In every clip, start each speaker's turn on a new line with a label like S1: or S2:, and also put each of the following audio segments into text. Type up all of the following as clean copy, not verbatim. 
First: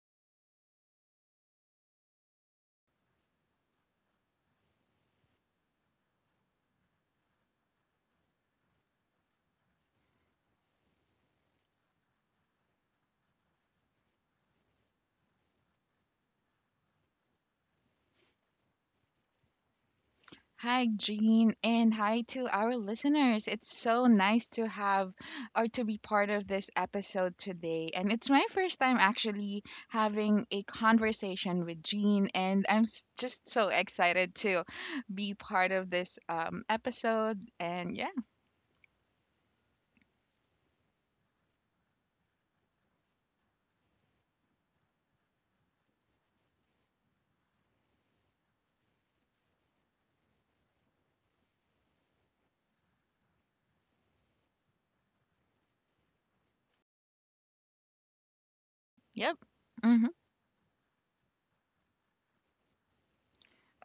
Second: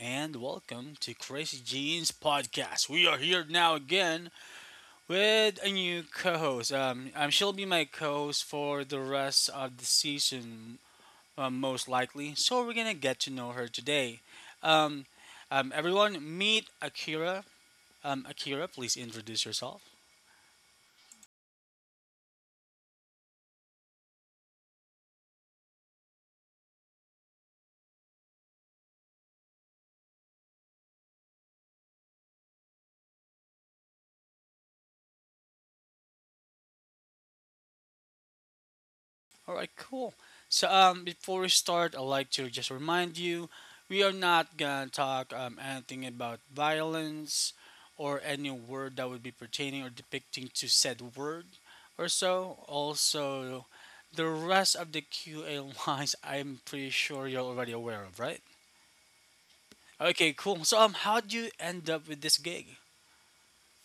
S1: and welcome to Crazy Jeans Podcast. We are here now again with a new co-host. She'll be my co-host for the rest of the season, most likely. So we're gonna get to know her today. Um, Everyone, meet Akira. Akira, please introduce yourself.
S2: Hi, Jean, and hi to our listeners. It's so nice to have or to be part of this episode today. And it's my first time actually having a conversation with Jean, and just so excited to be part of this episode. And yeah,
S1: All right, cool. So, before we start, I'd like to just remind you we are not gonna talk anything about violence or any word that would be pertaining or depicting to said word or so. Also, the rest of the QA lines, I'm pretty sure you're already aware of, right?
S2: yep. Hmm.
S1: Okay, cool. So, how'd you end up with this gig?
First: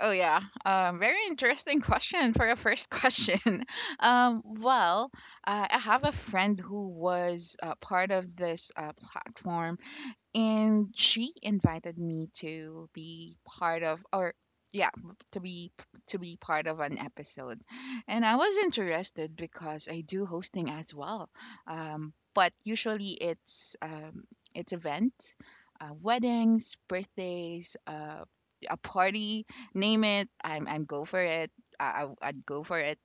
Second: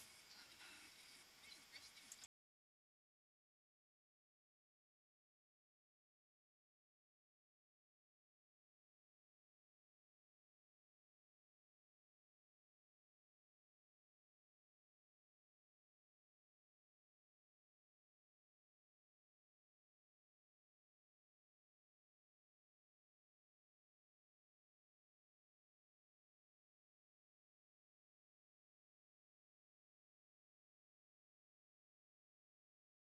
S2: Oh, yeah. Very interesting question for a first question. um, well, I have a friend who was part of this platform, and she invited me to be part of, or, yeah, to be to be part of an episode. And I was interested because I do hosting as well. But usually it's, it's events, weddings, birthdays, a party. Name it, I'm go for it. I'd go for it.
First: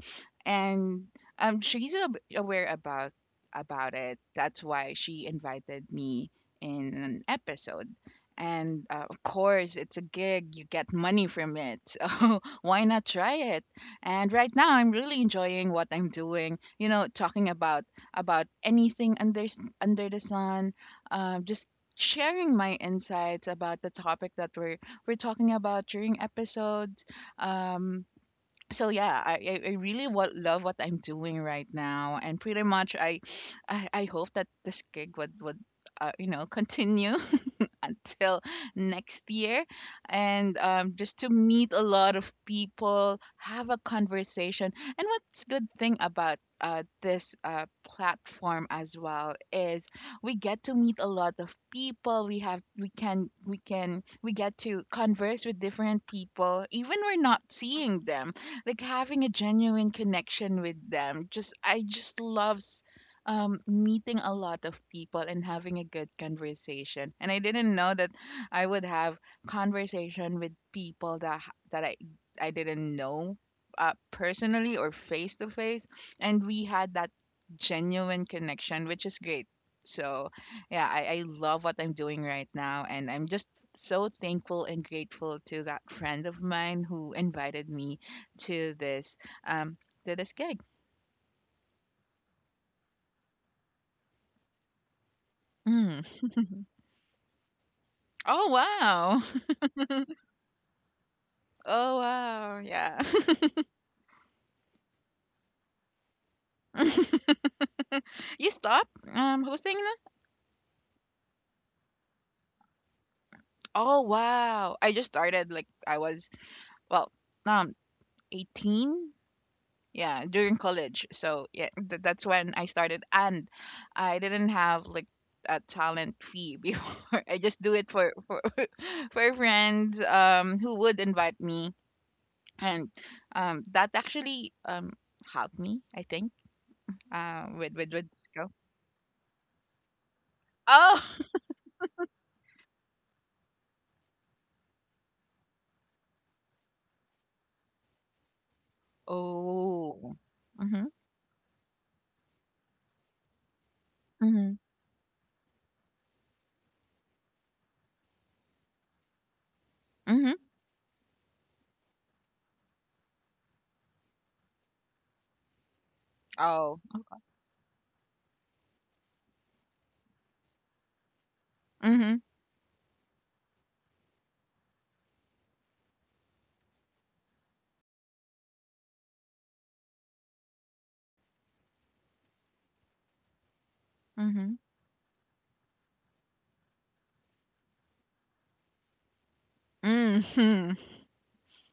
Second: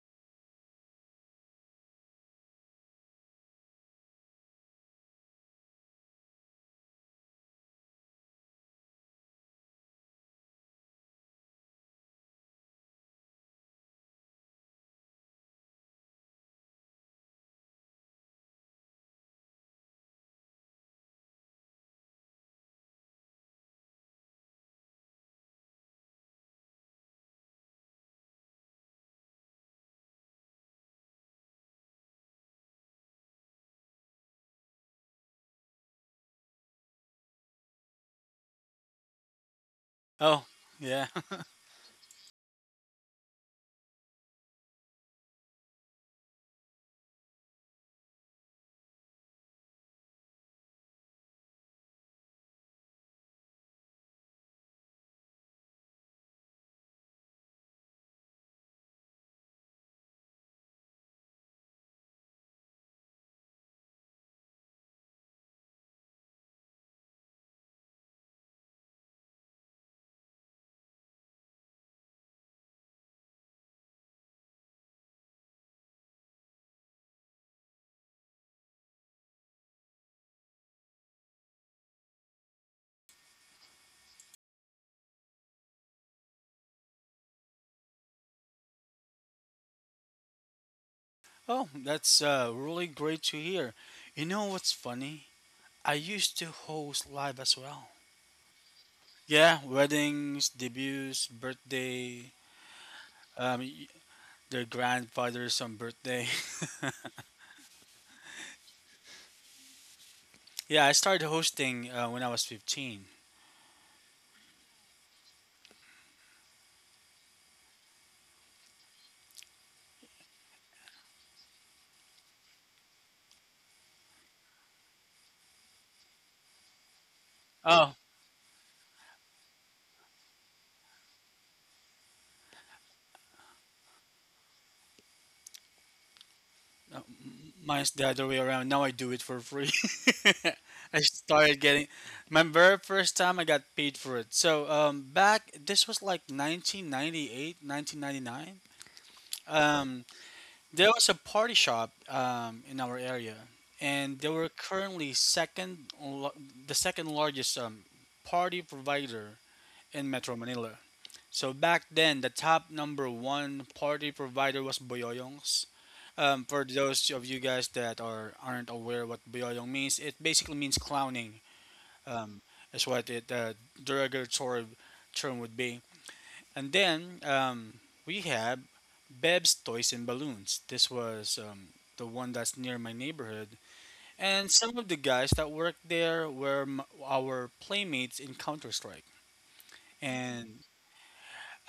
S2: And aware about it, that's why she invited me in an episode. And of course, it's a gig, you get money from it. So why not try it? And right now, I'm really enjoying what I'm doing, you know, talking about anything under the sun, just sharing my insights about the topic that we're talking about during episodes. Um, so yeah, I really what love what I'm doing right now. And pretty much I hope that this gig would, continue until next year.
S1: Oh,
S2: And
S1: yeah.
S2: just to meet a lot of people, have a conversation. And what's good thing about this platform as well is, we get to meet a lot of people, we have we can we can we get to converse with different people even we're not seeing them, like having a genuine connection with them. Just love meeting a lot of people and having a good conversation. And I didn't know that I would have conversation with people that I didn't know personally or face to face. And we had that genuine connection, which is great. So yeah, I love what I'm doing right now, and I'm just so thankful and grateful to that friend of mine who invited me to this, um to this gig.
S1: Oh, that's really great to hear. You know what's funny? I
S2: Mm.
S1: used to host live as well.
S2: Oh wow.
S1: Yeah, weddings, debuts,
S2: Oh
S1: birthday,
S2: wow, yeah.
S1: um, y- their grandfather's on birthday.
S2: You stop hosting that?
S1: Yeah, I started hosting when I was 15.
S2: Oh wow. I just started like I was, well, um 18. Yeah, during college. So yeah, that's when I started. And I didn't have like a talent fee before. I just do it
S1: Oh,
S2: for for friends who would invite me, and that actually helped me, I think.
S1: uh, mine's
S2: With
S1: the other way
S2: go.
S1: around. Now I do it for free. I
S2: Oh.
S1: started getting my very first time I got paid for it. So back this was like 1998, 1999. Um.
S2: Oh. Mhm.
S1: There was a party shop in our area, and they were
S2: Mhm.
S1: currently second, the second largest party provider in
S2: Mhm.
S1: Metro Manila. So back then, the top number one party provider was Boyoyong's. For
S2: Oh.
S1: those of you guys that are aren't aware what Boyoyong means, it basically means clowning.
S2: Mhm.
S1: Um, is what it derogatory term would be. And then we have Beb's Toys and Balloons. This was the one that's near my neighborhood. And
S2: Mhm.
S1: some of the guys that worked there were our playmates in Counter Strike. And
S2: Mhm.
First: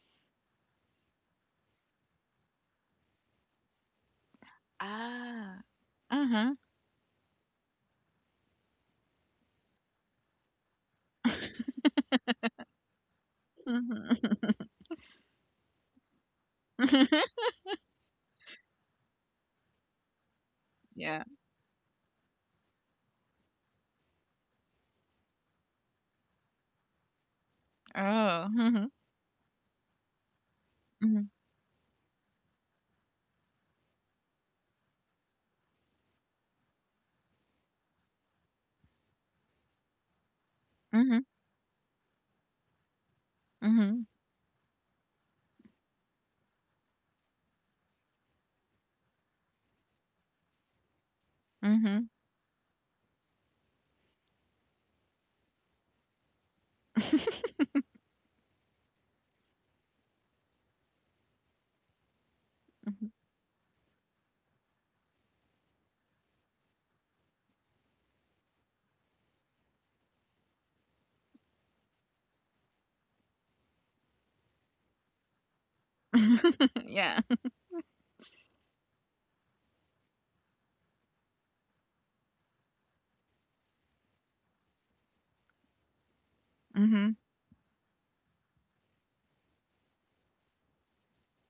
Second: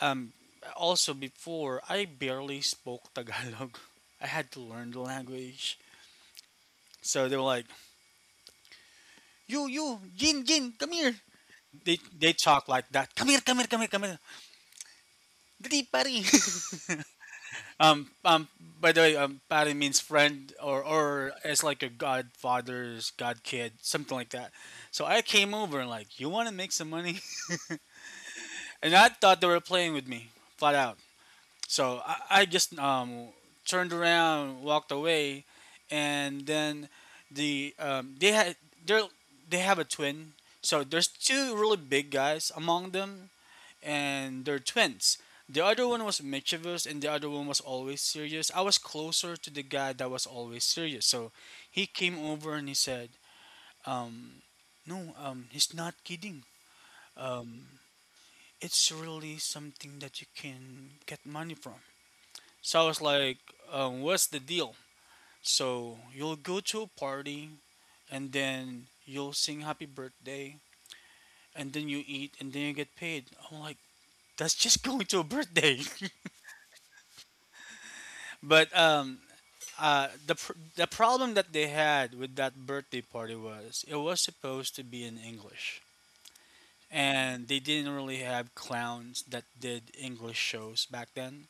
S1: um, also before, I barely spoke Tagalog. I had to learn the
S2: Ah.
S1: language.
S2: Mhm.
S1: So they were like, You, Jin, Jin, come here." They talk like that. Come here, come here, come here, come here.
S2: Mhm.
S1: Dali, pari. Um, um, by the way, pare means friend, or,
S2: Yeah.
S1: or it's like a godfather's god kid, something like that. So I came over and like, you want to make some money?
S2: Oh. Mhm.
S1: And I thought they were playing with me, flat out.
S2: Mhm.
S1: So I just turned around, walked away, and then they had, they they have a twin. So there's
S2: Mhm.
S1: two really big guys among them,
S2: Mhm.
S1: and they're twins. The other one was mischievous and the other one was always serious. I was closer to the guy that was always serious. So he
S2: Mhm.
S1: came over and he said, um, no, he's not kidding. Um, it's really something that you can get money from. So I was
S2: Mhm.
S1: like, what's the deal? So you'll go to a party and then you'll sing happy birthday and then you eat and then you get paid. I'm like, that's just going to a birthday.
S2: Yeah.
S1: But the problem that they had with that birthday party was it was supposed to be in English,
S2: Mhm.
S1: and they didn't really have clowns that did English shows back then,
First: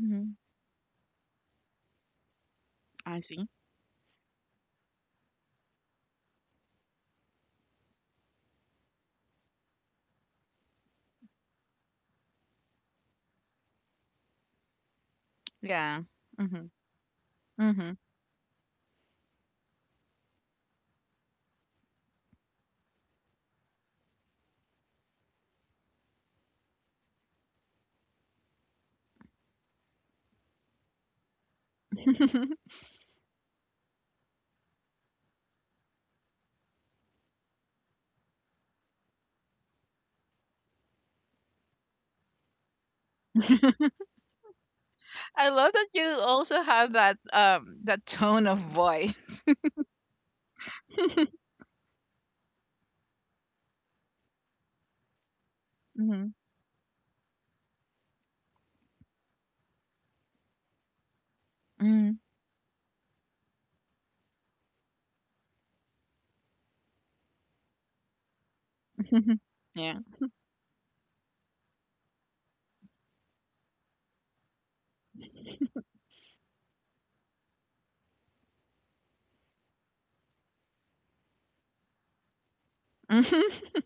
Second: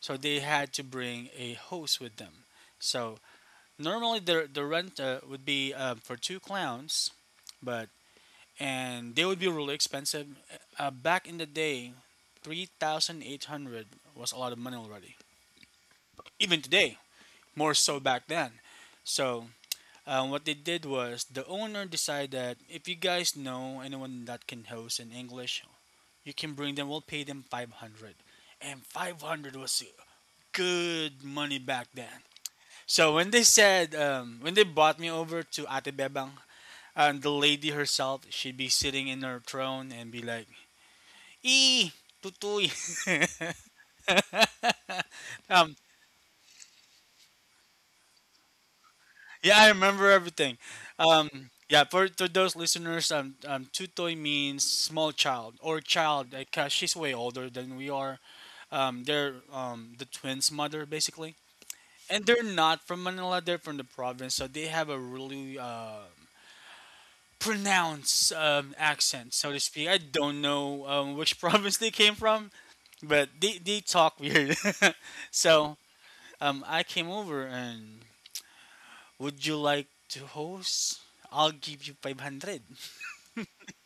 S1: so they had to bring a host with them. So
S2: I see.
S1: normally the rent would be for two clowns, but and they would be really expensive. Back in the day, 3,800 was a lot of money already.
S2: Yeah.
S1: Even
S2: Mhm.
S1: today, more
S2: Mhm.
S1: so back then. So what they did was the owner decided that if you guys know anyone that can host in English, you can bring them. We'll pay them five hundred, and five hundred was good money back then. So when they said when they brought me over to Ate Bebang, and the lady herself, she'd be sitting in her throne and be like, "Ee tutuy."
S2: I love
S1: um,
S2: that you also have that that tone of voice.
S1: Yeah, I remember everything. Um, yeah, for those listeners, tutoy means small child or child
S2: Mhm.
S1: because she's way older than we are. They're the twins' mother, basically.
S2: Mhm. Mhm.
S1: And they're not from Manila, they're from the province, so they have a really pronounced accent, so to speak. I
S2: Yeah.
S1: don't know which province they came from, but they talk weird. So I came over and would you like to host? I'll give you 500.
S2: Mhm.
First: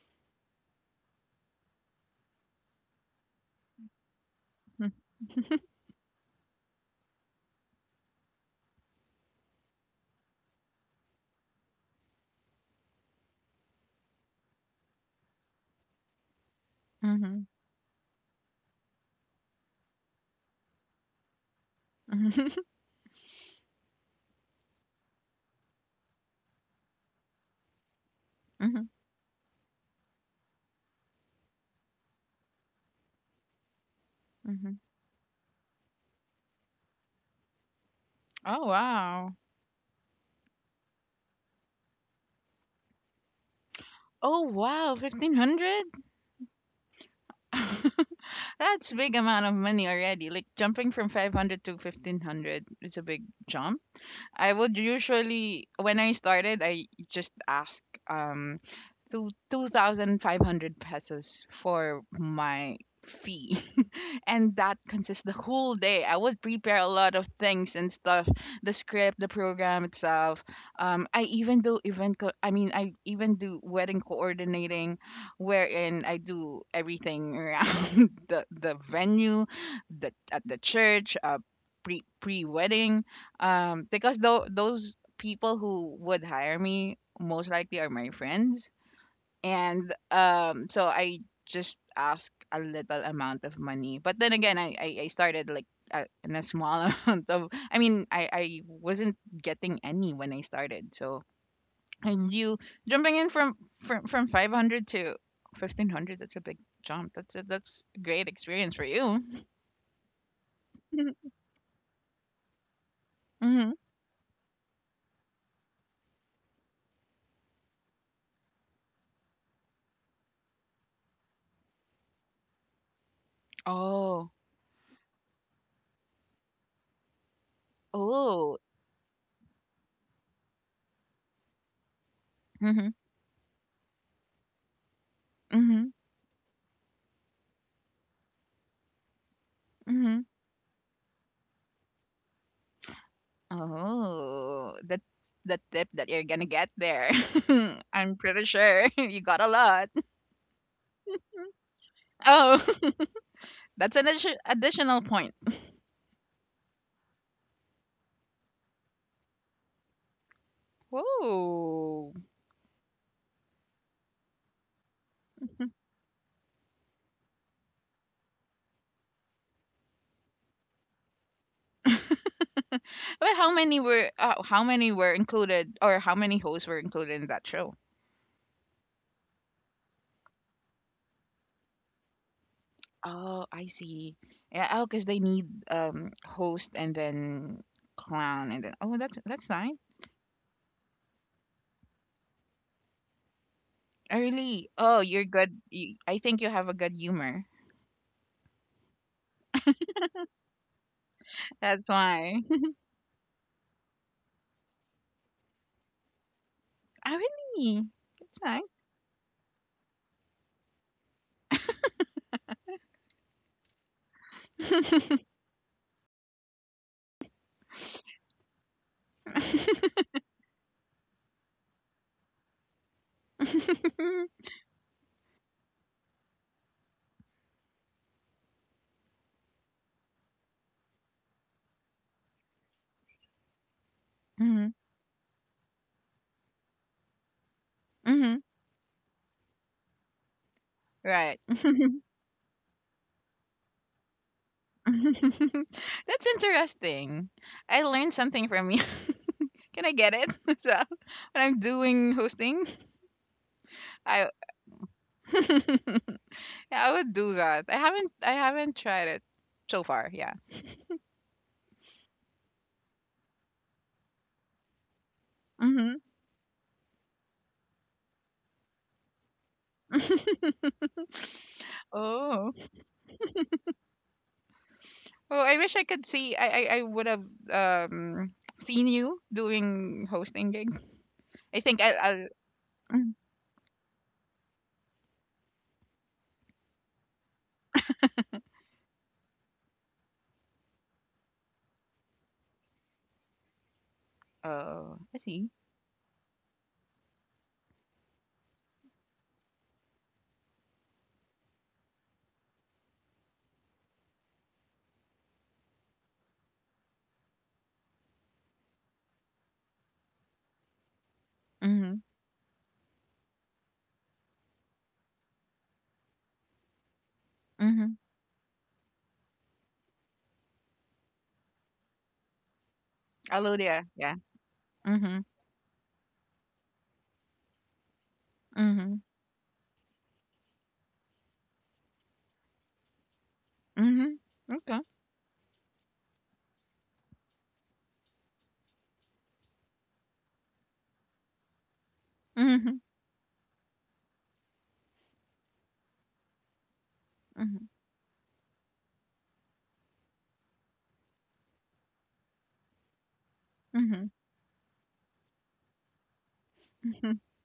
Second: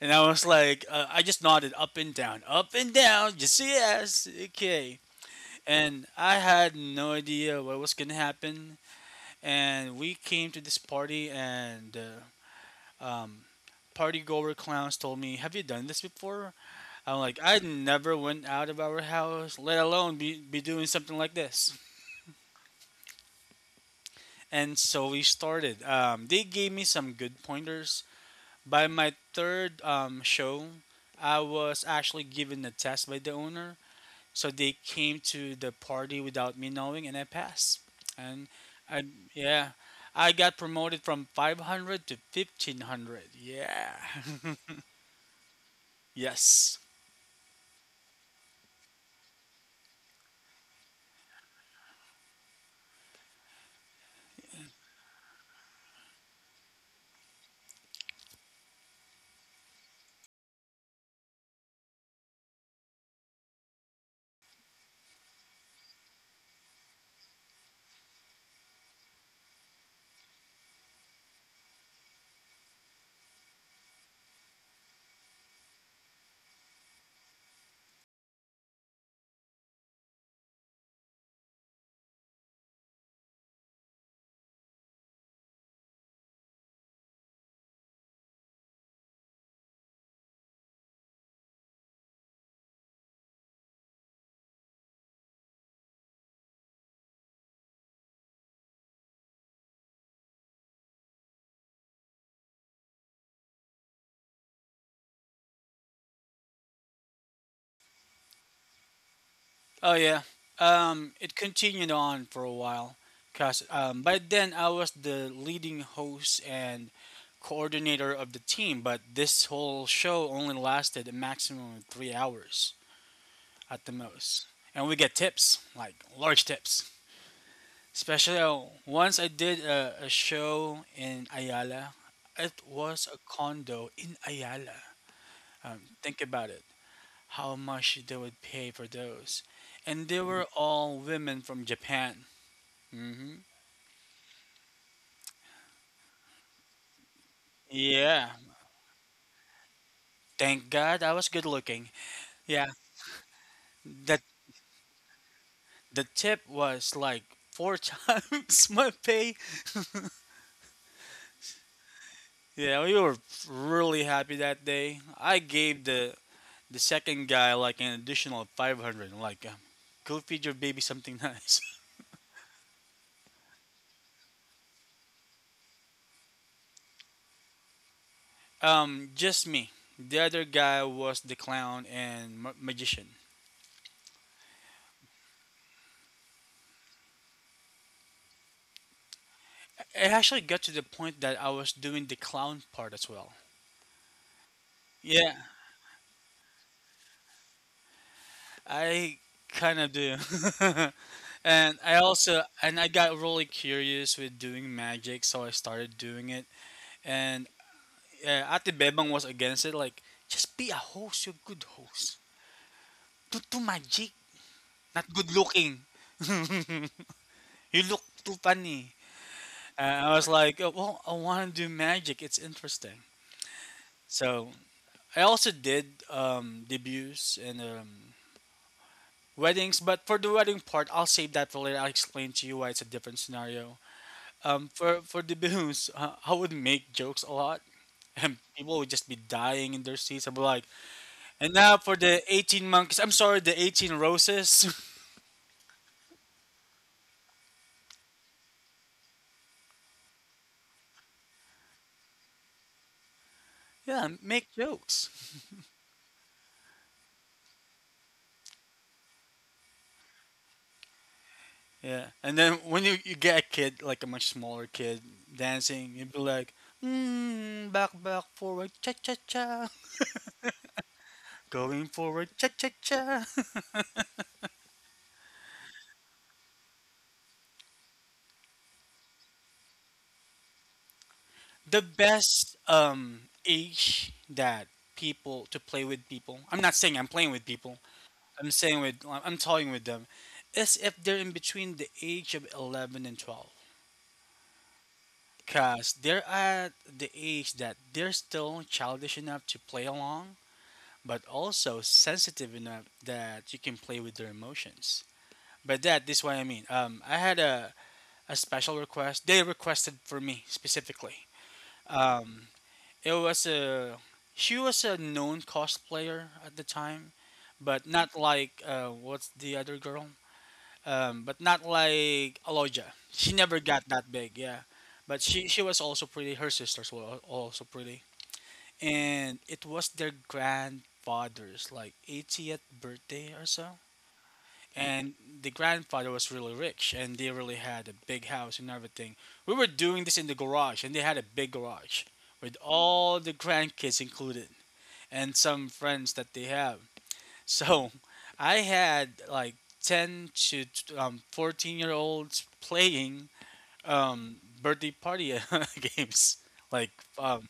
S1: And I was like, I just nodded up and down, just yes, okay. And I had no idea what was going to happen. And we came to this party, and um, party goer clowns told me, have you done this before? I'm like,
S2: Mhm.
S1: I never went out of our house, let alone be doing something like this.
S2: Mhm.
S1: And so we started. They gave me some good pointers. By
S2: Mhm.
S1: my third show, I was actually given a test by the owner. So they
S2: Mhm.
S1: came to the party without me knowing, and I passed. And
S2: Oh
S1: I,
S2: wow.
S1: yeah, I got promoted from 500 to 1500. Yeah.
S2: Oh wow, 1500?
S1: Yes.
S2: That's big amount of money already. Like jumping from 500 to 1500 is a big jump. I would usually, when I started, I just ask um 2,500 pesos for my fee, and that consists the whole day. I would prepare a lot of things and stuff, the script, the program itself. I even do event co- I mean I even do wedding coordinating, wherein I do everything around the venue, the, at the church, pre wedding, because though those people who would hire me most likely are my friends, and so I just ask a little amount of money. But then again, I started like, in a small amount of. I mean, I wasn't getting any when I started. So, and you jumping in from 500 to 1500, that's a big jump. That's a great experience for you.
S1: Oh, yeah. It continued on for a while. Cause
S2: Hmm.
S1: by then I was the leading host and coordinator of the team, but this whole show only lasted a maximum of 3 hours, at the
S2: Oh.
S1: most. And we get tips, like large tips. Especially
S2: Oh.
S1: once I did a show in Ayala. It
S2: Hmm.
S1: was a condo in Ayala.
S2: Hmm.
S1: Think about it. How much they would pay for those. And they
S2: Hmm.
S1: were all women from Japan. Hmm.
S2: Oh, that's the tip that you're gonna get there. I'm
S1: Yeah.
S2: pretty sure you got a lot.
S1: Thank God I was good looking. Yeah.
S2: Oh, that's an
S1: That
S2: additional point.
S1: the tip was like four times my pay.
S2: Whoa.
S1: Yeah, we were really happy that day. I gave the second guy like an additional 500. Like, go feed your baby something nice.
S2: But how many were included, or how many hosts were included in that show?
S1: Just me. The other guy was the clown and magician.
S2: Oh, I see. Yeah, oh, because they need host and then clown, and then oh, that's nice.
S1: It actually got to the point that I was doing the clown part as well.
S2: Oh, really? Oh, you're
S1: Yeah,
S2: good. You, I think you have a good humor.
S1: I kind of do. and
S2: That's
S1: I also
S2: why.
S1: and I got really curious with doing magic, so I started doing it.
S2: Oh,
S1: And
S2: really? That's.
S1: Ate Bebang was against it, like just be a host, you're a good host. Don't do magic. Not good looking. You look too funny. And I was like, oh, well, I want to do magic. It's interesting. So I also did debuts and weddings, but for the wedding part, I'll save that for later. I'll explain to you why it's a different scenario. Um,
S2: Mhm,
S1: for for debuts, I would make jokes a lot, and
S2: mhm.
S1: people would just be dying in their seats. I'd be like,
S2: Right.
S1: and now for the 18 monkeys. I'm sorry, the 18 roses.
S2: That's interesting. I learned something from you. Can I get it? So when I'm doing hosting,
S1: Yeah,
S2: I,
S1: make jokes.
S2: yeah, I would do that. I haven't tried it so far. Yeah.
S1: Yeah, and then when you get a kid, like a much smaller kid, dancing,
S2: Hmm.
S1: you'd be like, mm, back, back, forward, cha cha cha, going forward, cha
S2: Oh.
S1: cha cha.
S2: Well, I wish I could see. I would have um seen you doing hosting gig. I
S1: The
S2: think I. I.
S1: best
S2: Mm.
S1: age that people to play with people. I'm not saying I'm playing with people. I'm saying with I'm talking with them, is if they're in between the age of 11 and 12,
S2: Oh, I see.
S1: cause they're at the age that they're still childish enough to play along but also sensitive enough that you can play with their emotions. But that this is what I mean. I had a special request. They requested for me specifically.
S2: Mm-hmm.
S1: Um, it was a she was a known cosplayer at the time, but
S2: Mm-hmm.
S1: not like what's the other girl? But not like Aloja. She
S2: I'll
S1: never
S2: do
S1: got
S2: that.
S1: that
S2: Yeah.
S1: big. Yeah, but
S2: Mhm,
S1: she was also pretty. Her sisters were also pretty,
S2: mhm,
S1: and it was their grandfather's like 80th birthday or so,
S2: mhm. Okay.
S1: and the grandfather was really rich, and they really had a big house and everything. We were doing this in the garage, and they had a big garage with
S2: Mhm,
S1: all the grandkids included and some friends that they have.
S2: mhm,
S1: So I had like 10 to 14-year-olds playing
S2: mhm.
S1: um, birthday party games like um,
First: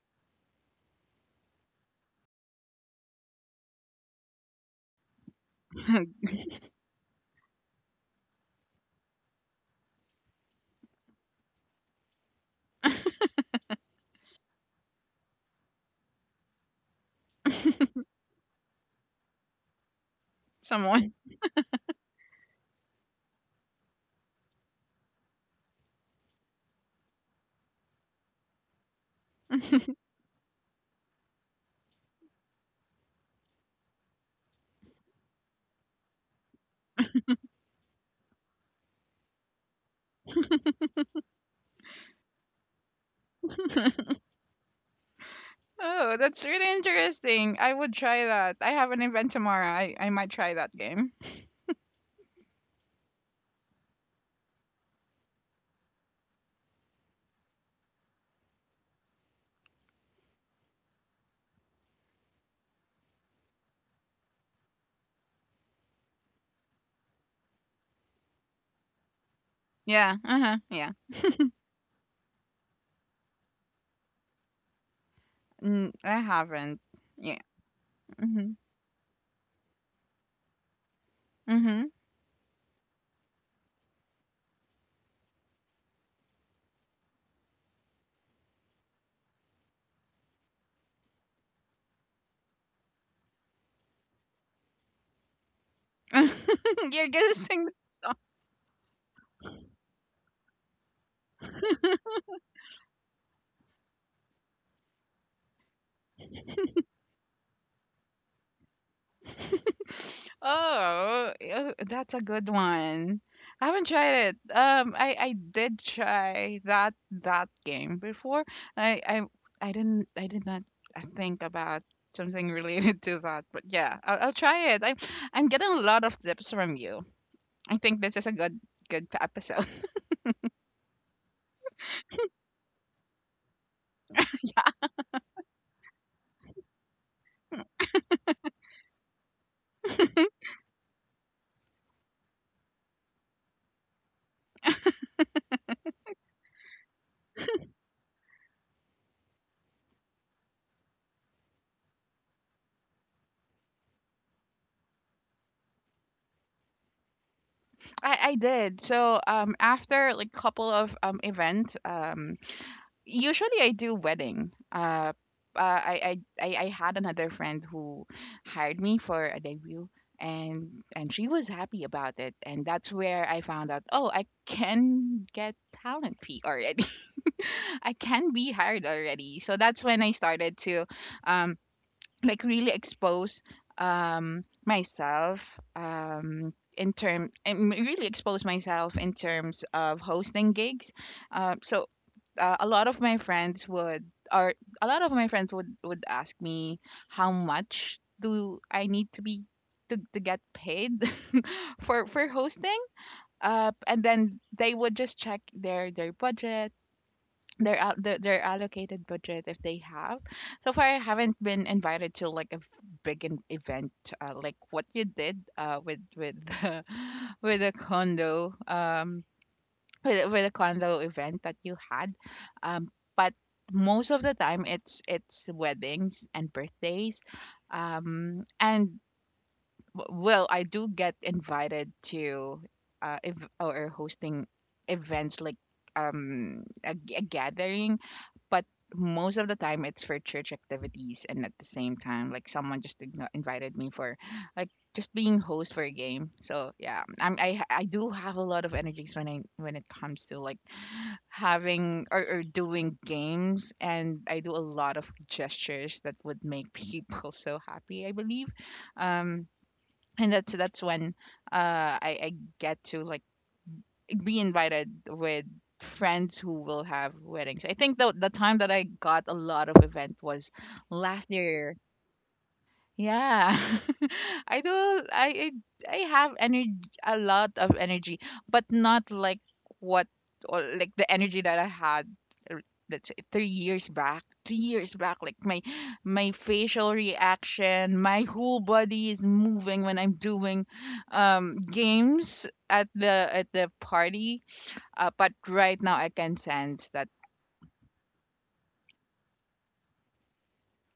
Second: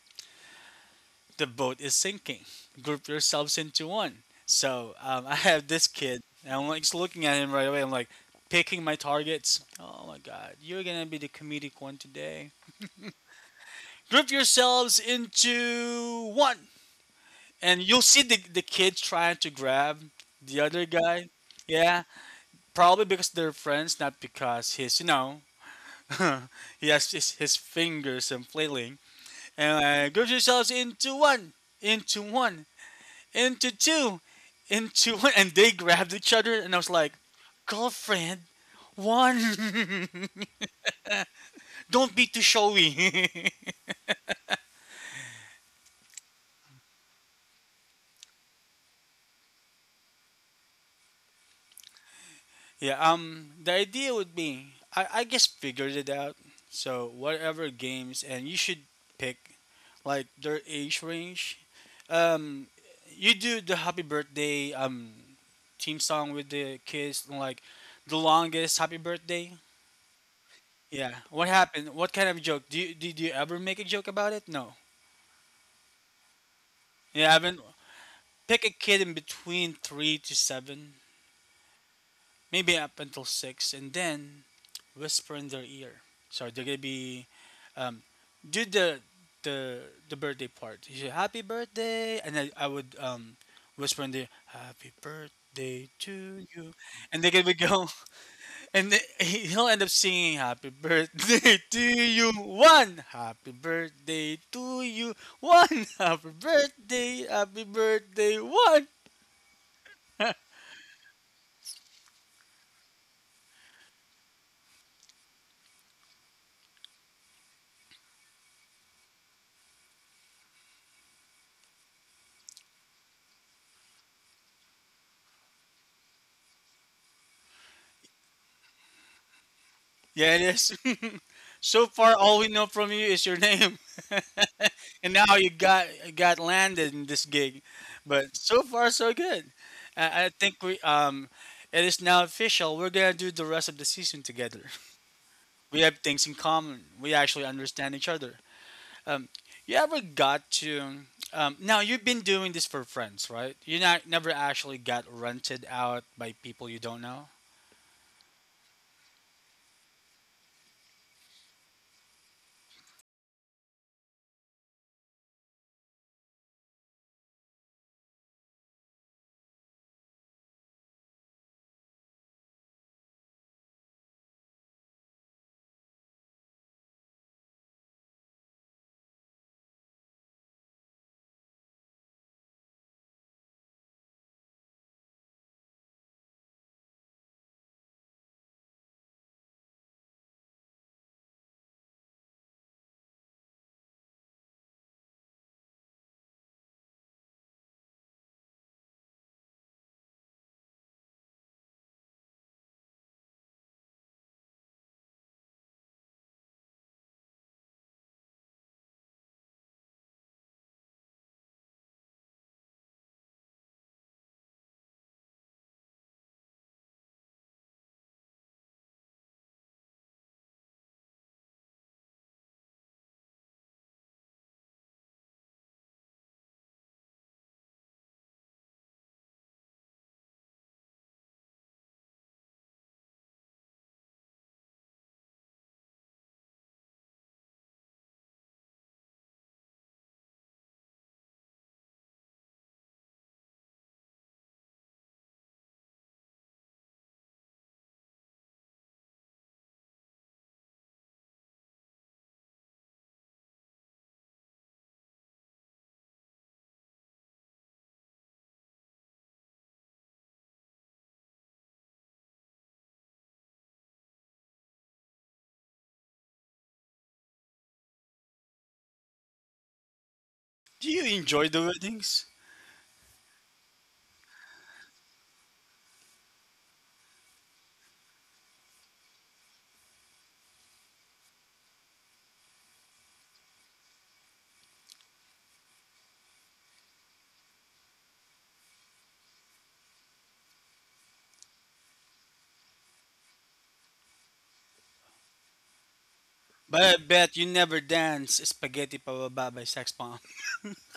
S1: the boat is sinking. Group yourselves into one. So I have this kid, and I'm like just looking at him right away. I'm like picking my targets. Oh my god, you're gonna be the comedic one today. Group yourselves into one, and you'll see the kid trying to grab the other
S2: Someone.
S1: guy. Yeah, probably because they're friends, not because he's. He has his fingers and flailing. And group yourselves into one, into one, into two, into one, and they grabbed each other, and I was like, girlfriend, one, don't be too showy.
S2: Oh, that's really interesting. I would try that. I have an event tomorrow. I might try that game.
S1: Yeah, the idea would be, I guess figured it out. So whatever games, and you should pick like their age range. Um, you do the happy birthday team song with the kids, like the longest happy birthday.
S2: Yeah. Uh huh. Yeah.
S1: Yeah. What happened? What kind of joke? Did you ever make a joke about it? No.
S2: Mm, I haven't.
S1: Yeah,
S2: Yeah.
S1: I've been
S2: Mhm.
S1: pick a kid in between three to seven,
S2: Mhm.
S1: maybe up until six, and then whisper in their ear. So they're gonna be, um, do the the birthday part. You say happy birthday, and I would whisper in the happy birthday to you,
S2: You're
S1: and they're gonna be
S2: guessing.
S1: go, and he'll end up singing happy birthday to you one, happy birthday to you one, happy birthday one.
S2: Oh, oh, that's a good one. I haven't tried it. I did try that game before. I I I didn't, I did not, think about something related to that, but yeah, I'll try it. I'm getting a lot of tips from you. I think this is a good, good episode.
S1: Yeah, it is. So far, all we know from you is your name, and now you got landed in this gig. But so far, so good. I think we, it is now official. We're gonna do the rest of the season together. We have things in common. We actually understand each other. Um, you ever got to? Now you've been doing this for friends, right? You not never actually got rented out by people you don't know.
S2: I did. So after like couple of events, usually I do wedding. I had another friend who hired me for a debut, and she was happy about it, and that's where I found out. Oh, I can get talent fee already. I can be hired already. So that's when I started to, um, like really expose myself, in term and really expose myself in terms of hosting gigs. Uh, so a lot of my friends would, or a lot of my friends would ask me how much do I need to be to get paid for hosting, and then they would just check their budget, their, al- their allocated budget if they have. So far I haven't been invited to like a big event, like what you did with the, with a condo um with a condo event that you had, um but most of the time it's weddings and birthdays, and, well, I do get invited to, if or hosting events like, a, a gathering, but most of the time it's for church activities. And at the same time, like someone just invited me for like just being host for a game. So yeah, I'm, I do have a lot of energies when I, when it comes to like having or doing games, and I do a lot of gestures that would make people so happy, I believe. Um and that's when I get to like be invited with friends who will have weddings. I think the time that I got a lot of event was
S1: Do you
S2: last
S1: enjoy the
S2: year,
S1: weddings?
S2: yeah. I do, I have energy, a lot of energy, but not like what, or like the energy that I had, uh, let's say 3 years back. 3 years back, like my facial reaction, my whole body is moving when I'm doing games at the, at the party. But right now I can
S1: But
S2: sense
S1: I
S2: that.
S1: bet you never dance Spaghetti Pababa by Sex Bomb.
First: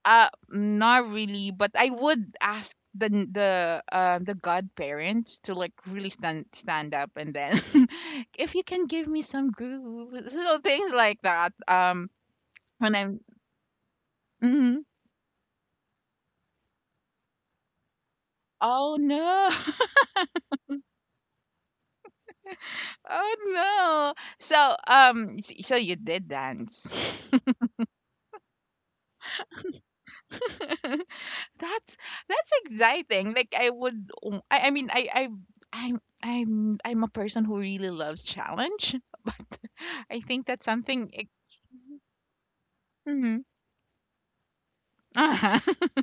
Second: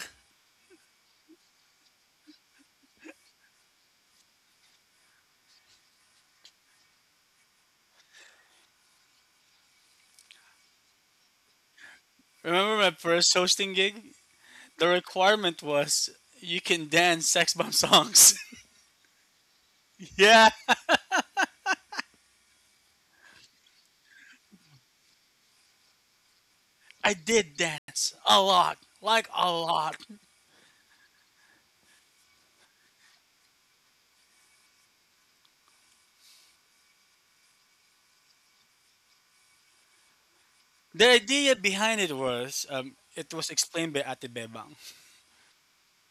S2: Not really, but I would ask the godparents to like really stand up and then if you can give me some groove, so things like that.
S1: Remember my
S2: When I'm.
S1: first hosting gig?
S2: Hmm.
S1: The requirement was you can dance Sex Bomb songs.
S2: Oh no,
S1: Yeah,
S2: oh no. So so you did dance.
S1: I did dance a lot, like a lot.
S2: That's that's exciting. Like I would I mean I I'm a person who really loves challenge, but I think that's
S1: The
S2: something
S1: idea behind it was
S2: Mhm.
S1: explained by Ate Bebang.
S2: Uh-huh.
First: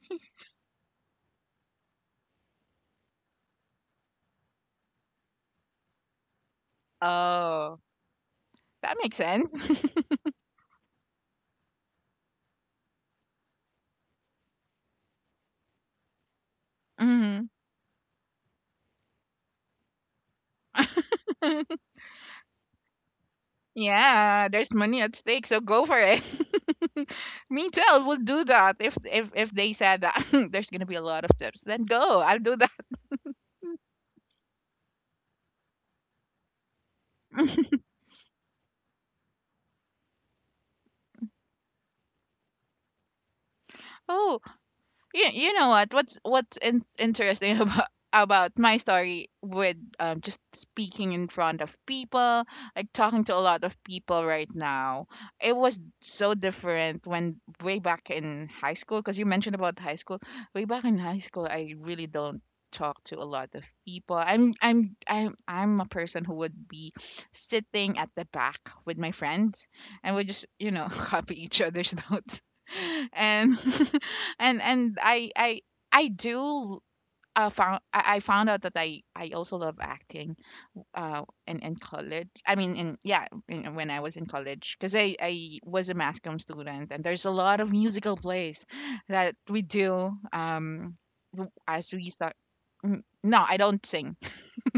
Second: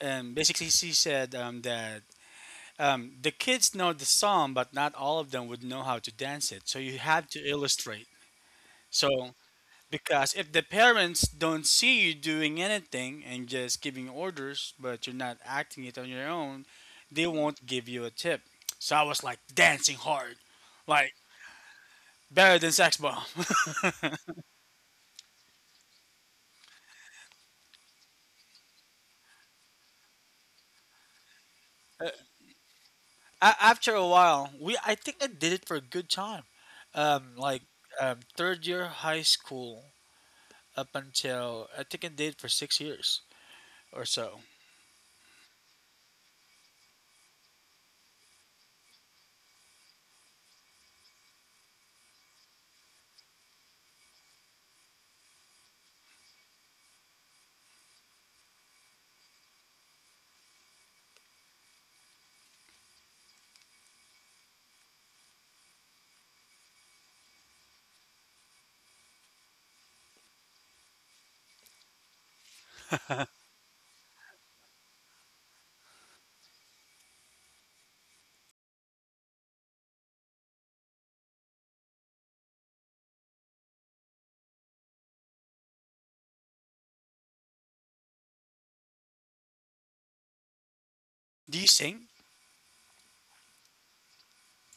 S1: And basically, she said that the kids know the song, but not all of them would know how to dance it. So you had to
S2: Oh,
S1: illustrate.
S2: that makes
S1: So
S2: sense.
S1: because if the parents don't see you doing anything and just giving orders, but you're not acting it on your own, they
S2: Hmm.
S1: won't give you a tip. So I was like dancing hard, like better than Sex Bomb.
S2: Yeah, there's money at stake, so go for it. Me too. I will do that if they said that there's gonna be a lot of tips. Then go. I'll do that.
S1: After a while, we I think I did it for a good time, like third year high school up until I think I did it for 6 years or
S2: Oh,
S1: so.
S2: you know what's interesting about my story with, just speaking in front of people, like talking to a lot of people right now. It was so different when way back in high school, because you mentioned about high school. Way back in high school, I really don't talk to a lot of people. I'm a person who would be sitting at the back with my friends, and we just copy each other's notes. And and I do found I found out that I also love acting, in college. I mean, when I was in college, because I was a mass comm student, and there's a lot of musical plays that we do,
S1: Do you
S2: as
S1: sing?
S2: we start. No, I don't sing.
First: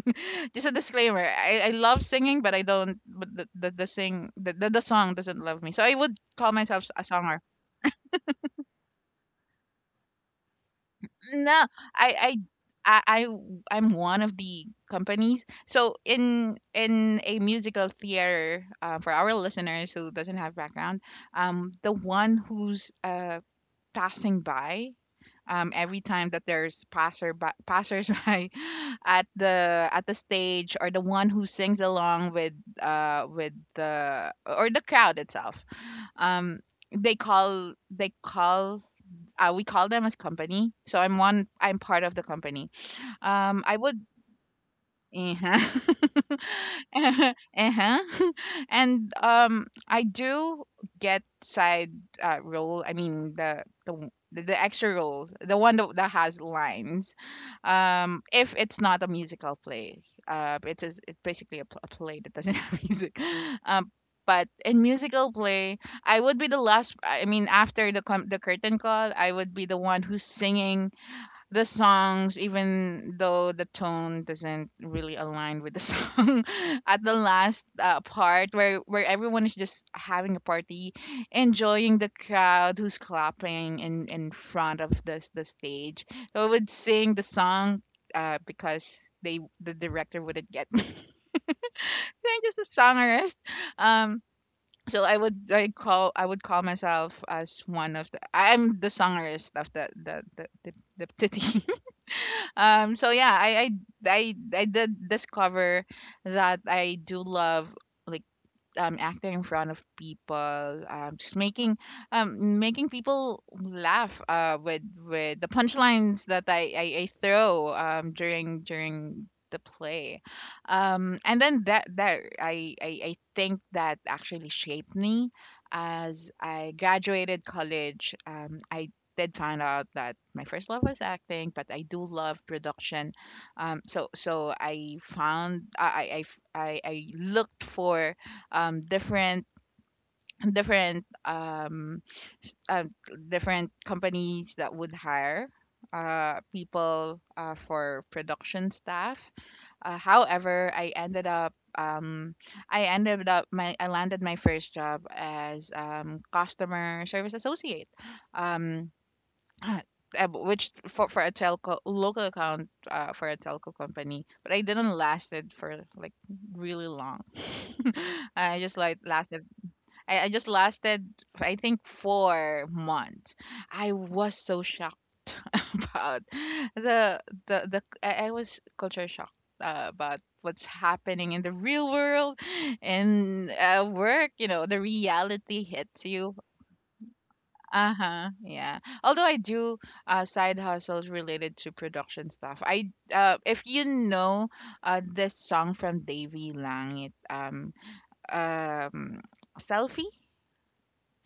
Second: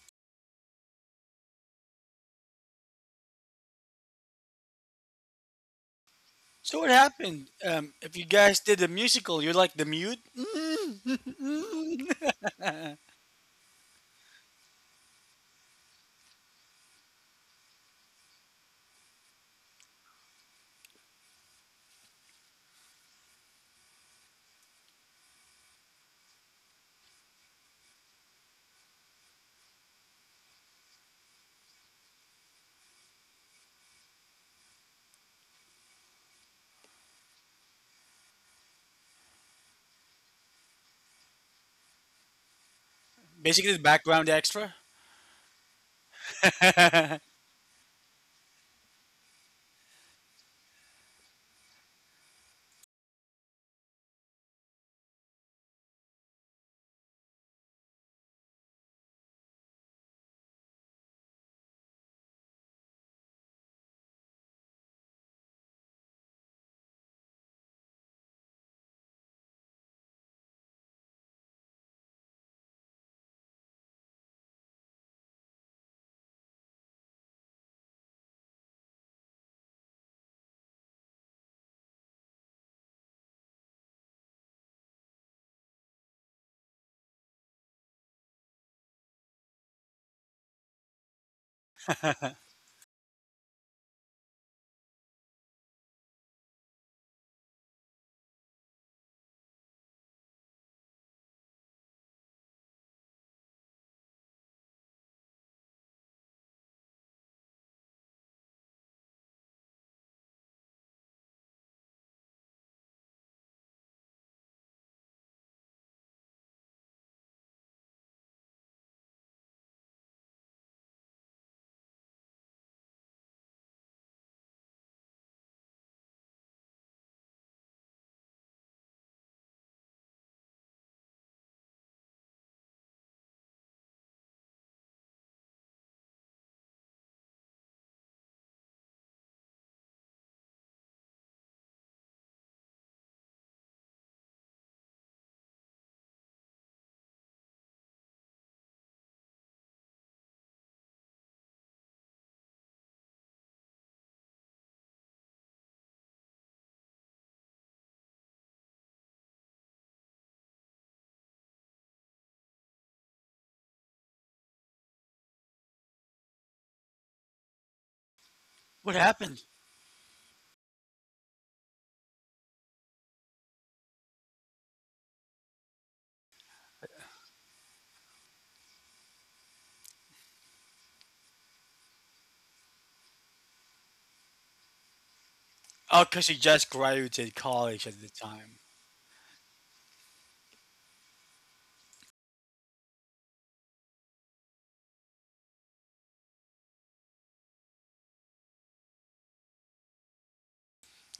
S2: Just a disclaimer. I love singing, but I don't, but the sing the song doesn't love me, so I would call
S1: So
S2: myself
S1: what
S2: a songer.
S1: happened? If you guys did a musical, you're like the mute.
S2: No, I, I, I, I w- I'm one of the companies. So, in a musical theater, for our listeners who doesn't have background, the one who's, passing by, every time that there's passersby at the stage, or the one who sings along with the crowd itself, um, they call we call them as company. So I'm part of the company.
S1: Basically,
S2: I
S1: the
S2: would.
S1: background extra.
S2: Uh-huh. Uh-huh. And, I do get side, roll. I mean the extra roll, the one that has lines. If it's not a musical play. It's basically a play that doesn't have music. Um but in musical play, I would be the last I mean, after the curtain call, I would be the one who's singing the songs, even though the tone doesn't really align with the song, at the last, part where everyone is just having a party, enjoying the crowd who's clapping in front of the stage. So I would sing the song, because the director wouldn't get me. Thank you, just a songwriter. Um, so I would call myself as, one of the I'm the songwriter of the team. So yeah, I did discover that I do love, like, acting in front of people, just making people laugh, with the punchlines that I throw, during the play, and then that I think that actually shaped me as I graduated college. I did find out that my first love was acting, but I do love production. So I found I looked for, um different different um s- uh, different companies that would hire, people, for production staff. However, I ended up my I landed my first job as, customer service associate, um uh, which for, a telco local account, for a telco company, but I didn't last it for like really long. i just like
S1: What
S2: lasted
S1: happened?
S2: I just lasted, I think, 4 months. I was so shocked about the I was culture shocked, about what's happening in the real world and, work. The reality hits
S1: Oh, because
S2: you.
S1: he just graduated college
S2: Uh
S1: at the
S2: huh.
S1: time.
S2: Yeah. Although I do, side hustles related to production stuff. I If you know, this song from Davy Lang, it, um selfie.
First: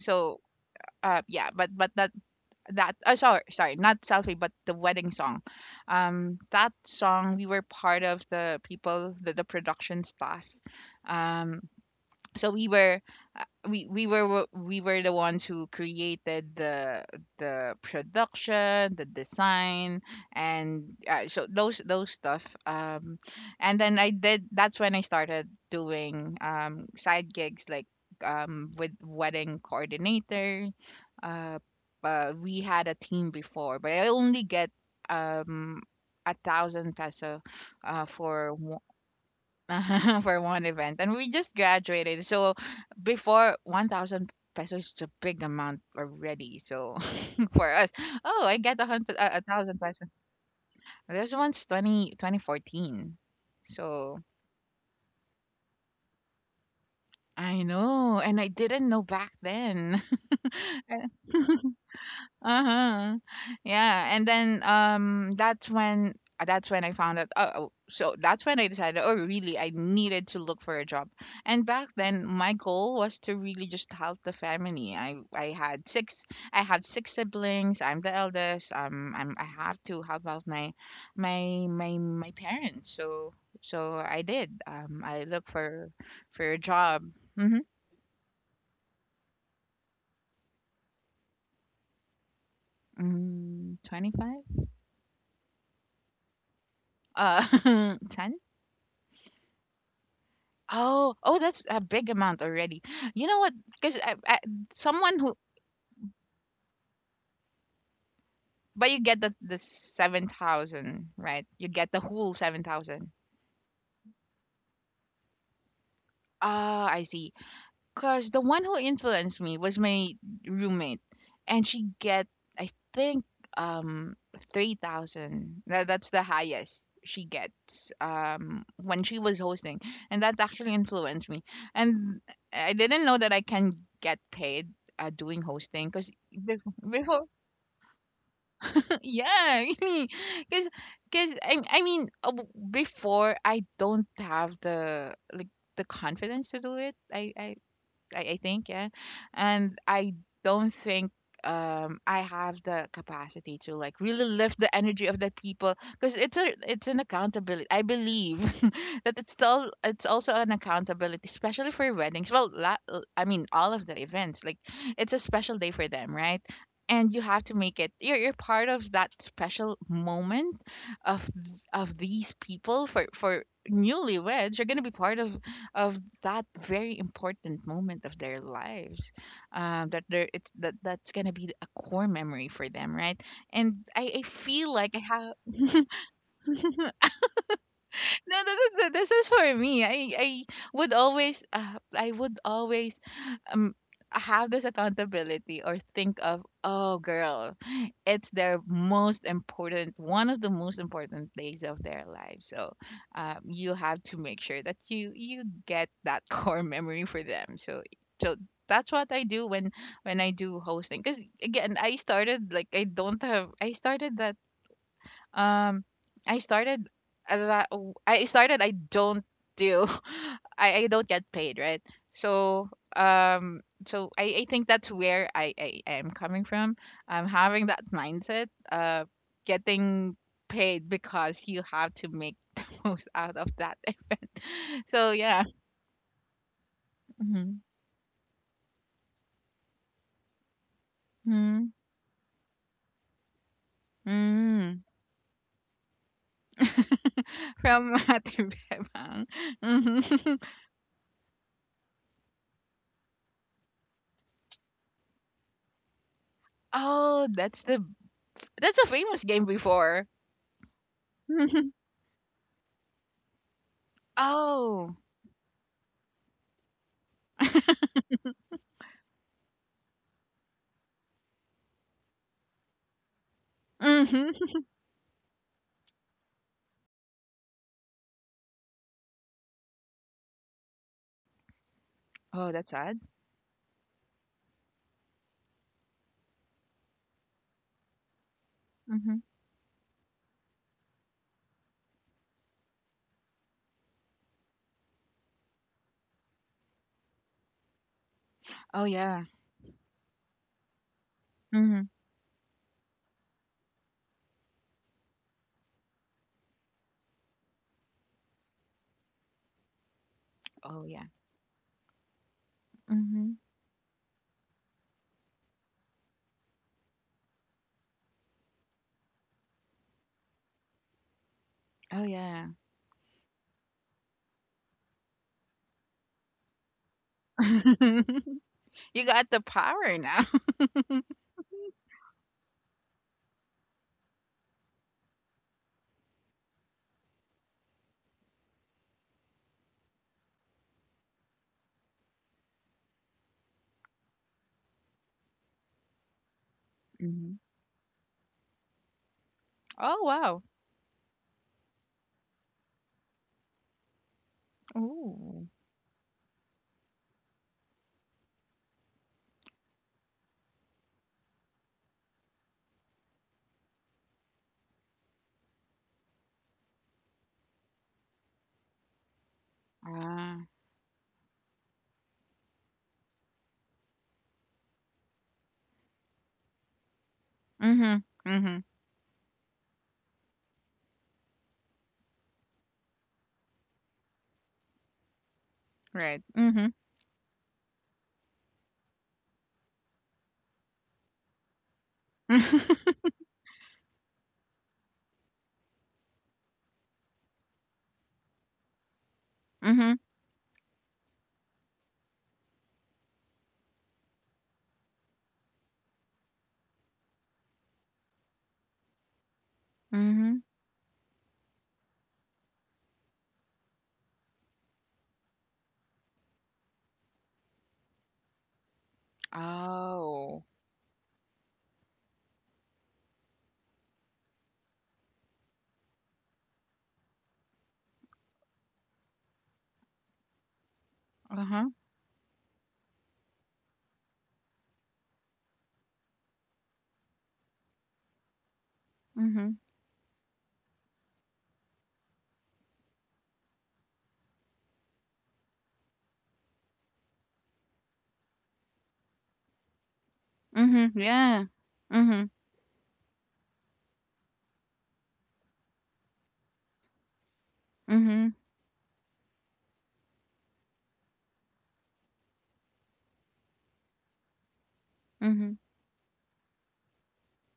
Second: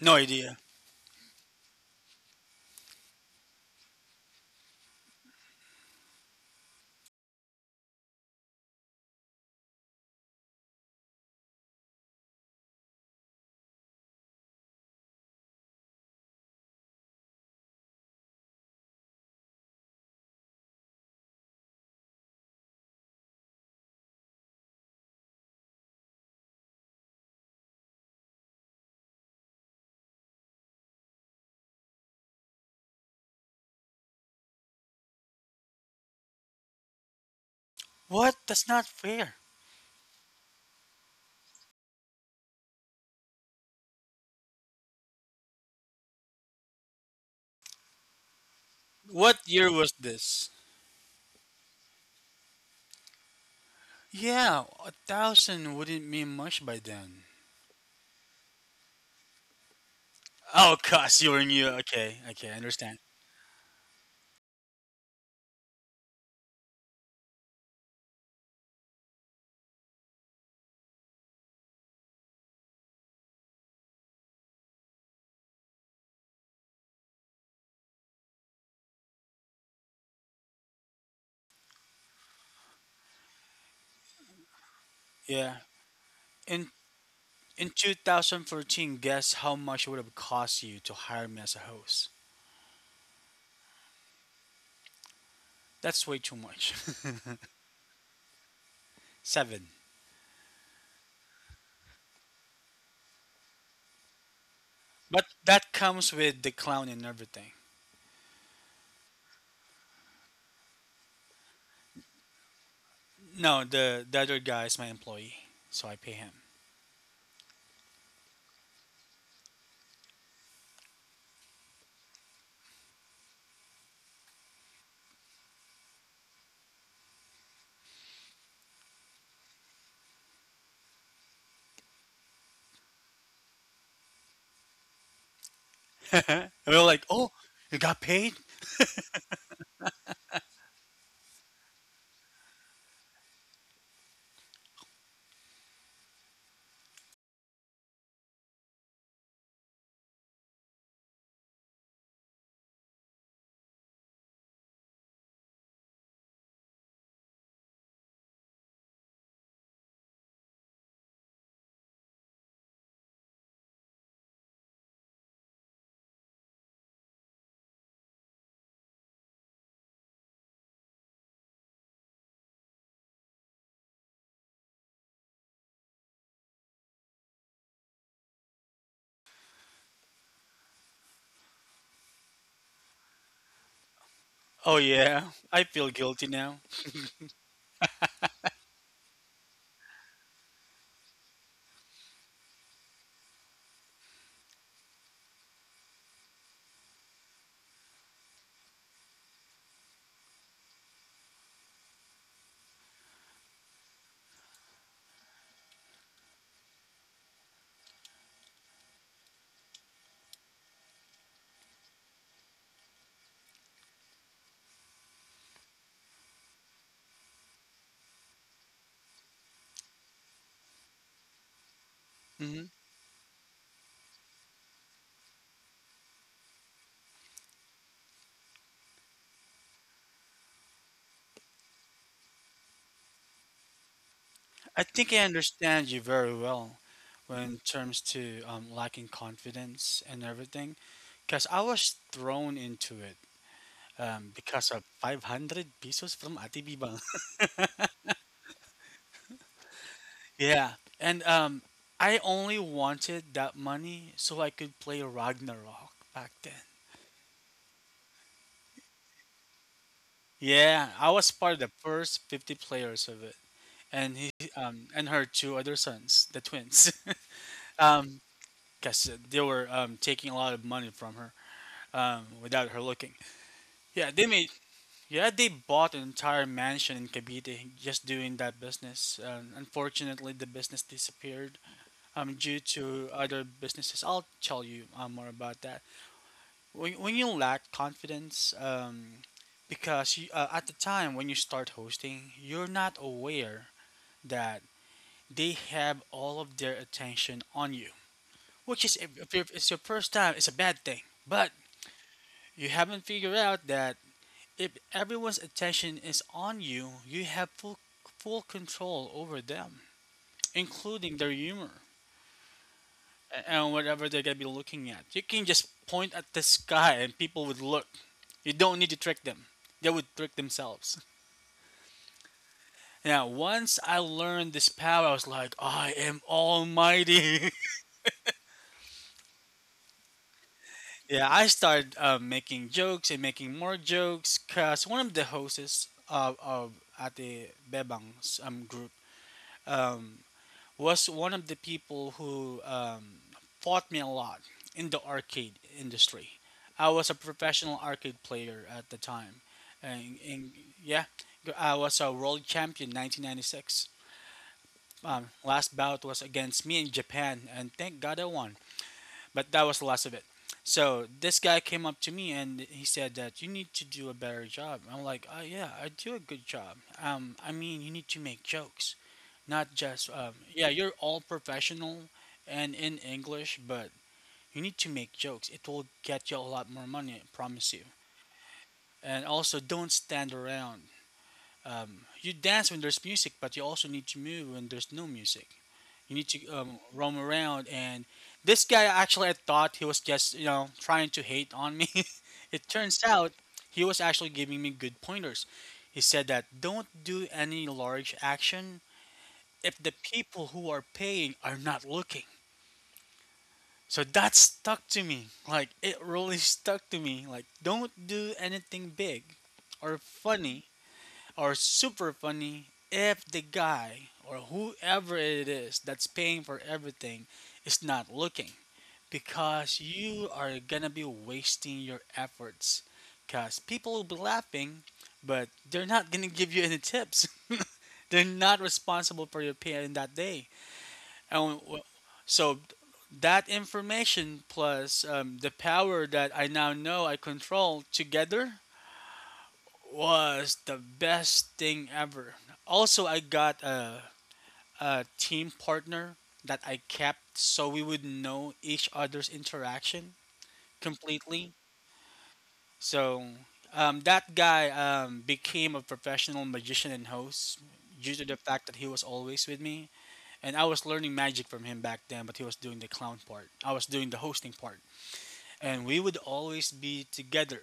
S1: No idea.
S2: yeah, but that that sorry, not selfie, but the wedding song. That song, we were part of the production staff, um so uh, we were wo- we were the ones who created the production, the design, and, so those stuff. And then, I did that's when I started doing, side gigs, like, with wedding coordinator, uh, we had a team before, but I only get, um a thousand peso,
S1: What?
S2: for
S1: That's not fair.
S2: for one event. And we just graduated, so before, 1000 pesos is a big amount already, so for us. Oh, I get a hundred a
S1: What year
S2: thousand
S1: was
S2: pesos.
S1: this?
S2: This one's, 2014. So
S1: Yeah, a thousand wouldn't mean much by then.
S2: I know, and I didn't know back then.
S1: Oh, cause you were new. Okay, okay, I understand.
S2: Uh-huh. Yeah. And then, that's when I found out, oh, oh, so that's when I decided, oh really, I needed to look for a job. And back then, my goal was to really just help the family. I have six siblings. I'm the eldest. I have to help out my parents. So I did. I looked
S1: Yeah.
S2: for a
S1: In
S2: job. Mhm.
S1: in 2014, guess how much it would have cost you to hire me as a host?
S2: Mm, 25?
S1: That's way too much.
S2: 10?
S1: Seven.
S2: Oh, oh, that's a big amount already. You know what? Because I, someone
S1: But
S2: who,
S1: that comes with the clown and everything.
S2: but you get the 7,000, right? You get the whole 7,000.
S1: No, the other guy is my employee, so I pay him.
S2: Ah, I see. Because the one who influenced me was my roommate, and she get, I think, um 3,000. That's the highest she gets, when she was hosting, and that actually influenced me. And I didn't know that I can get paid, doing hosting, because
S1: Huh? And we're like,
S2: before
S1: "Oh, you got paid?
S2: yeah because I mean, before I don't have the, like, the confidence to do it. I think, yeah. And I don't think, I have the capacity to, like, really lift the energy of the people, because it's an accountability. I believe that it's also an accountability, especially for weddings. Well, I mean, all of the events, like, it's a special day for them, right? And you have to make it. You're part of that special moment, of these people, for newlyweds. You're gonna be part of that very important moment of their lives, that they're it's that that's gonna be a core memory for them, right? And I feel
S1: Oh
S2: like I
S1: yeah,
S2: have,
S1: I feel guilty now."
S2: no, this is for me. I would always um have this accountability, or think of, oh girl, it's their most important one of the most important days of their life. So, you have to make sure that you get that core memory for them. So that's what I do when I do hosting, because again, I started, like, I don't have, I started that, um, I started at that w-, I started, I don't do I don't get paid, right?
S1: Hmm.
S2: So, um so I think that's where I am coming from. Having that mindset, getting paid, because you have to make the most out of that event.
S1: I
S2: So
S1: think I
S2: yeah.
S1: understand you very well when
S2: Mm-hmm.
S1: it terms to lacking confidence and everything, because I
S2: Hmm.
S1: was thrown into it because
S2: Mm.
S1: of 500 pesos from ATB Bank.
S2: From Ate Bebang. Mhm.
S1: Yeah, and I only wanted that money so I could play Ragnarok back then.
S2: Oh, that's a famous game before.
S1: Yeah, I was part of the
S2: Mhm.
S1: first 50 players of it, and he
S2: Oh.
S1: and her two other sons, the twins. Um, guess they were taking a lot of money from her, without her looking. Yeah, they made.
S2: Mhm.
S1: Yeah, they bought an entire mansion in Cavite just doing that business. Unfortunately, the business disappeared
S2: Oh,
S1: due
S2: that's sad.
S1: to other businesses. I'll tell you more about that. When you lack confidence,
S2: Mhm.
S1: because at the time when you start hosting, you're not aware that they have all of their attention on you. Which
S2: Oh,
S1: is,
S2: yeah.
S1: if it's your first time, it's a bad thing. But
S2: Mhm.
S1: you haven't figured out that if everyone's attention is on you, you have full control over them,
S2: Oh, yeah.
S1: including their humor
S2: Mhm.
S1: and whatever they're going to be looking at. You can just point at the sky and people would look. You don't need to trick them, they would trick themselves.
S2: Oh, yeah.
S1: Now, once I learned this power, I was like, I am almighty.
S2: You got the power now.
S1: Yeah, I started making jokes and making more jokes because one of the hosts of at Bebang's group, um, was one of the people who fought me a lot in the arcade industry. I was a
S2: Mhm.
S1: professional arcade player at the time,
S2: Oh, wow.
S1: and yeah, I was a world champion 1996.
S2: Ooh.
S1: Last bout was against me in Japan, and thank God I won. But that was the last of it. So this guy came up to me and he said that you need to do a better job. I'm like, oh yeah, I do a good job. I mean, you need to make jokes, not just
S2: Ah.
S1: yeah, you're all professional and in English, but you need to make jokes. It will get you a lot more money, I promise you.
S2: Mhm. Mhm.
S1: And also, don't stand around. You dance when there's music, but you also need to move when there's no music. You need
S2: Right.
S1: to
S2: Mhm.
S1: roam around. And this guy, actually, I thought he was just, you know, trying to hate on me. It turns out he was actually giving me good pointers. He said that don't do any large action if the
S2: Mhm.
S1: people who are paying are not looking. So that stuck to me. Like, it really stuck to me. Like, don't do anything big or
S2: Mhm.
S1: funny are super funny if the guy or whoever it is that's paying for everything is not looking because you
S2: Oh.
S1: are gonna be wasting your efforts because people will be laughing but they're not gonna give you any tips they're not responsible for your pay in that day and
S2: Uh-huh.
S1: so that information plus the power that I now know I control together
S2: Mhm.
S1: was the best thing ever. Also, I got a team partner that I kept so we would know each other's interaction
S2: Mhm. Yeah.
S1: completely.
S2: Mhm.
S1: So, that guy became a professional magician and host due to the
S2: Mhm.
S1: fact that he was always with me. And I was learning magic from him back then, but he was doing the clown part. I was doing the hosting part.
S2: Mhm.
S1: And we would always be together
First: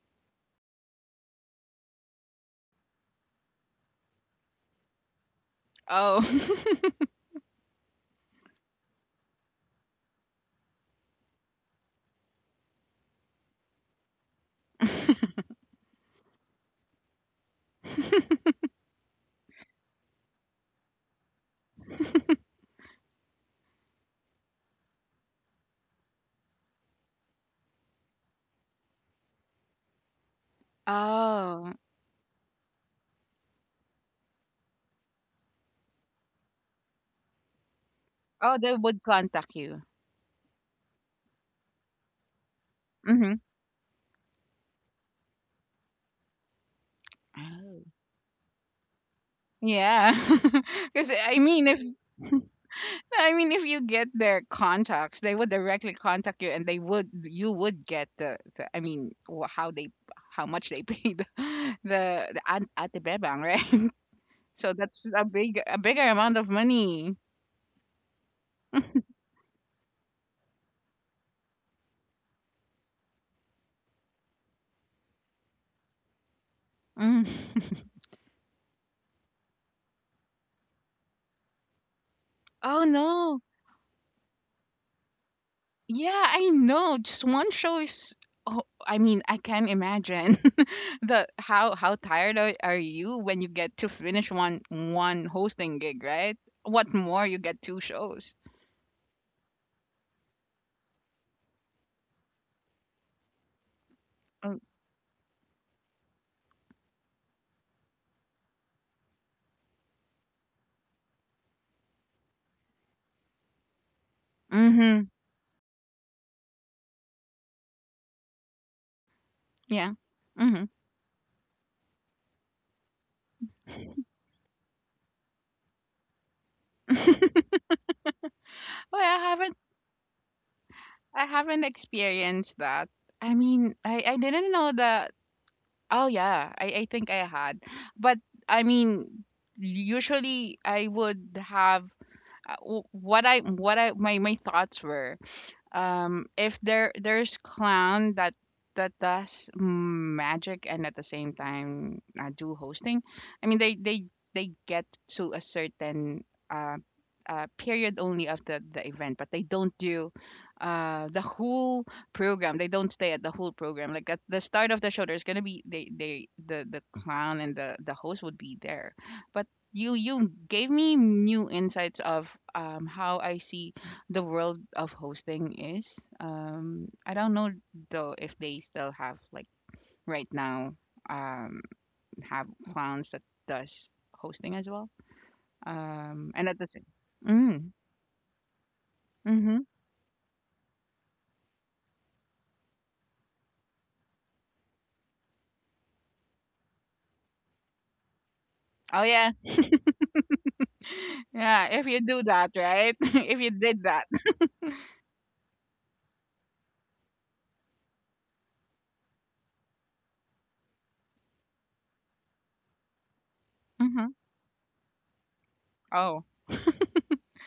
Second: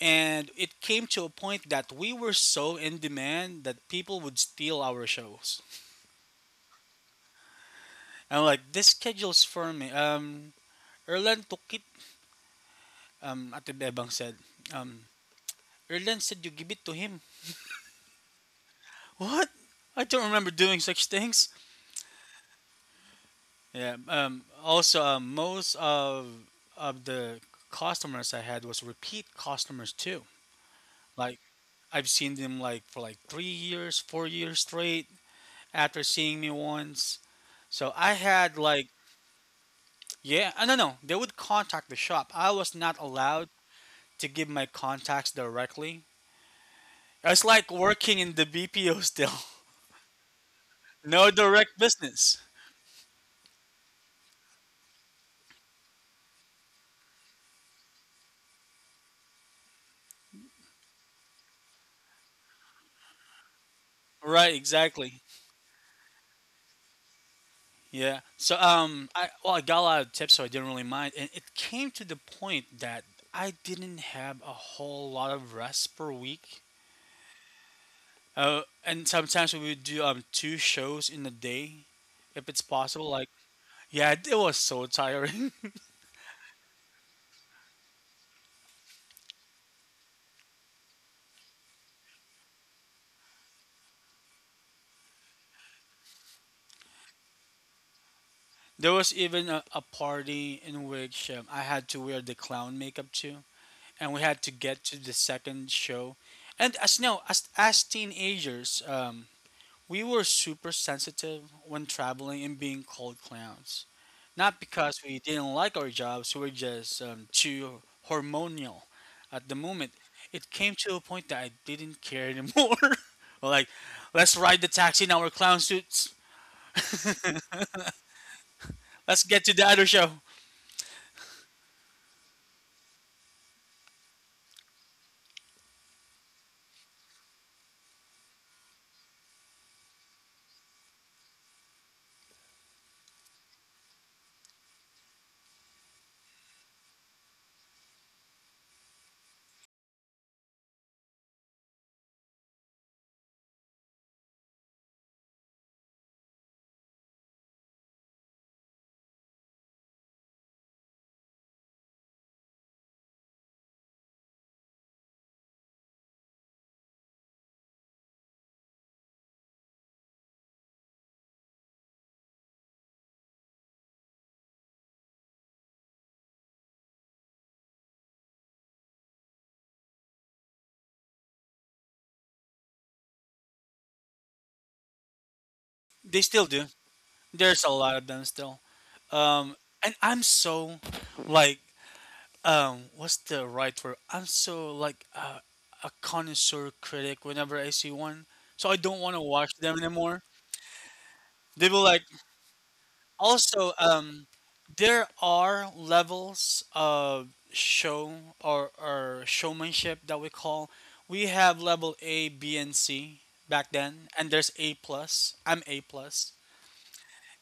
S1: And it came to a point that we were so in demand that people would steal our shows.
S2: Oh.
S1: And like, this schedule's for me. Erlan took it. Ate Bebang said, um, Erlan said you give it to him. What? I don't remember doing such things. Yeah. Also, most of the customers I had was repeat customers too. Like
S2: Oh.
S1: I've seen them like for like 3 years, 4 years straight after seeing me once. So I had
S2: Oh, they
S1: like
S2: would contact you.
S1: Yeah, no, no. They would contact the shop. I was not
S2: Mhm.
S1: allowed to give my contacts directly. It's like
S2: Oh.
S1: working in the BPO still.
S2: Yeah. Because
S1: No
S2: I
S1: direct
S2: mean, if,
S1: business.
S2: I mean, if you get their contacts, they would directly contact you, and they would you would get the, I mean, how much they paid the at Ate Bebang, right?
S1: Right,
S2: So that's
S1: exactly.
S2: a bigger amount of money.
S1: Yeah. So, I well, I got a lot of tips, so I didn't really mind. And it came to the point that I didn't have a whole lot of rest per week.
S2: Mm.
S1: And sometimes we would do two shows in a day, if it's
S2: Oh
S1: possible. Like,
S2: no.
S1: yeah, it was so tiring.
S2: Yeah, I know. Just one show is. Oh, I mean, I can imagine the how tired are you when you get to finish one hosting gig, right? What more, you get two shows.
S1: There was even a party in which I had to wear the clown makeup too, and we had to get to the second show. And as no, as teenagers, we were super sensitive when traveling and being called clowns. Not because
S2: Mm-hmm.
S1: we didn't like our jobs, we were just too hormonal at the
S2: Yeah.
S1: moment. It
S2: Mm-hmm.
S1: came to a point that I didn't care anymore. Well, like, let's ride the taxi in our clown suits.
S2: Well, I
S1: Let's get
S2: haven't
S1: to the other show.
S2: I haven't experienced that. I mean, I didn't know that. Oh yeah, I think I had. But I mean, usually I would have, what I my my thoughts were, if there's clown that does magic, and at the same time, do hosting. I mean, they get to a certain, uh, period only of the event, but they don't do the whole program. They don't stay at the whole program, like, at the start of the show, there's gonna be, the clown and the host would be there. But you gave me new insights of, how I see the world of hosting is. I don't know, though, if they still have, like, right now, um, have clowns that does hosting as well.
S1: They
S2: And
S1: still
S2: at the
S1: do.
S2: same.
S1: There's
S2: Mm,
S1: a lot of them still.
S2: mm-hmm.
S1: Um, and I'm so like what's the right word? I'm so like a connoisseur critic whenever I see one, so I
S2: Oh
S1: don't want to
S2: yeah,
S1: watch them anymore.
S2: yeah.
S1: They
S2: If
S1: will
S2: you
S1: like
S2: do that, right? If you
S1: also,
S2: did that.
S1: there are levels of show or showmanship that we call. We have level A, B, and C back
S2: Mm-hmm.
S1: then, and there's A plus. I'm A
S2: Oh.
S1: plus.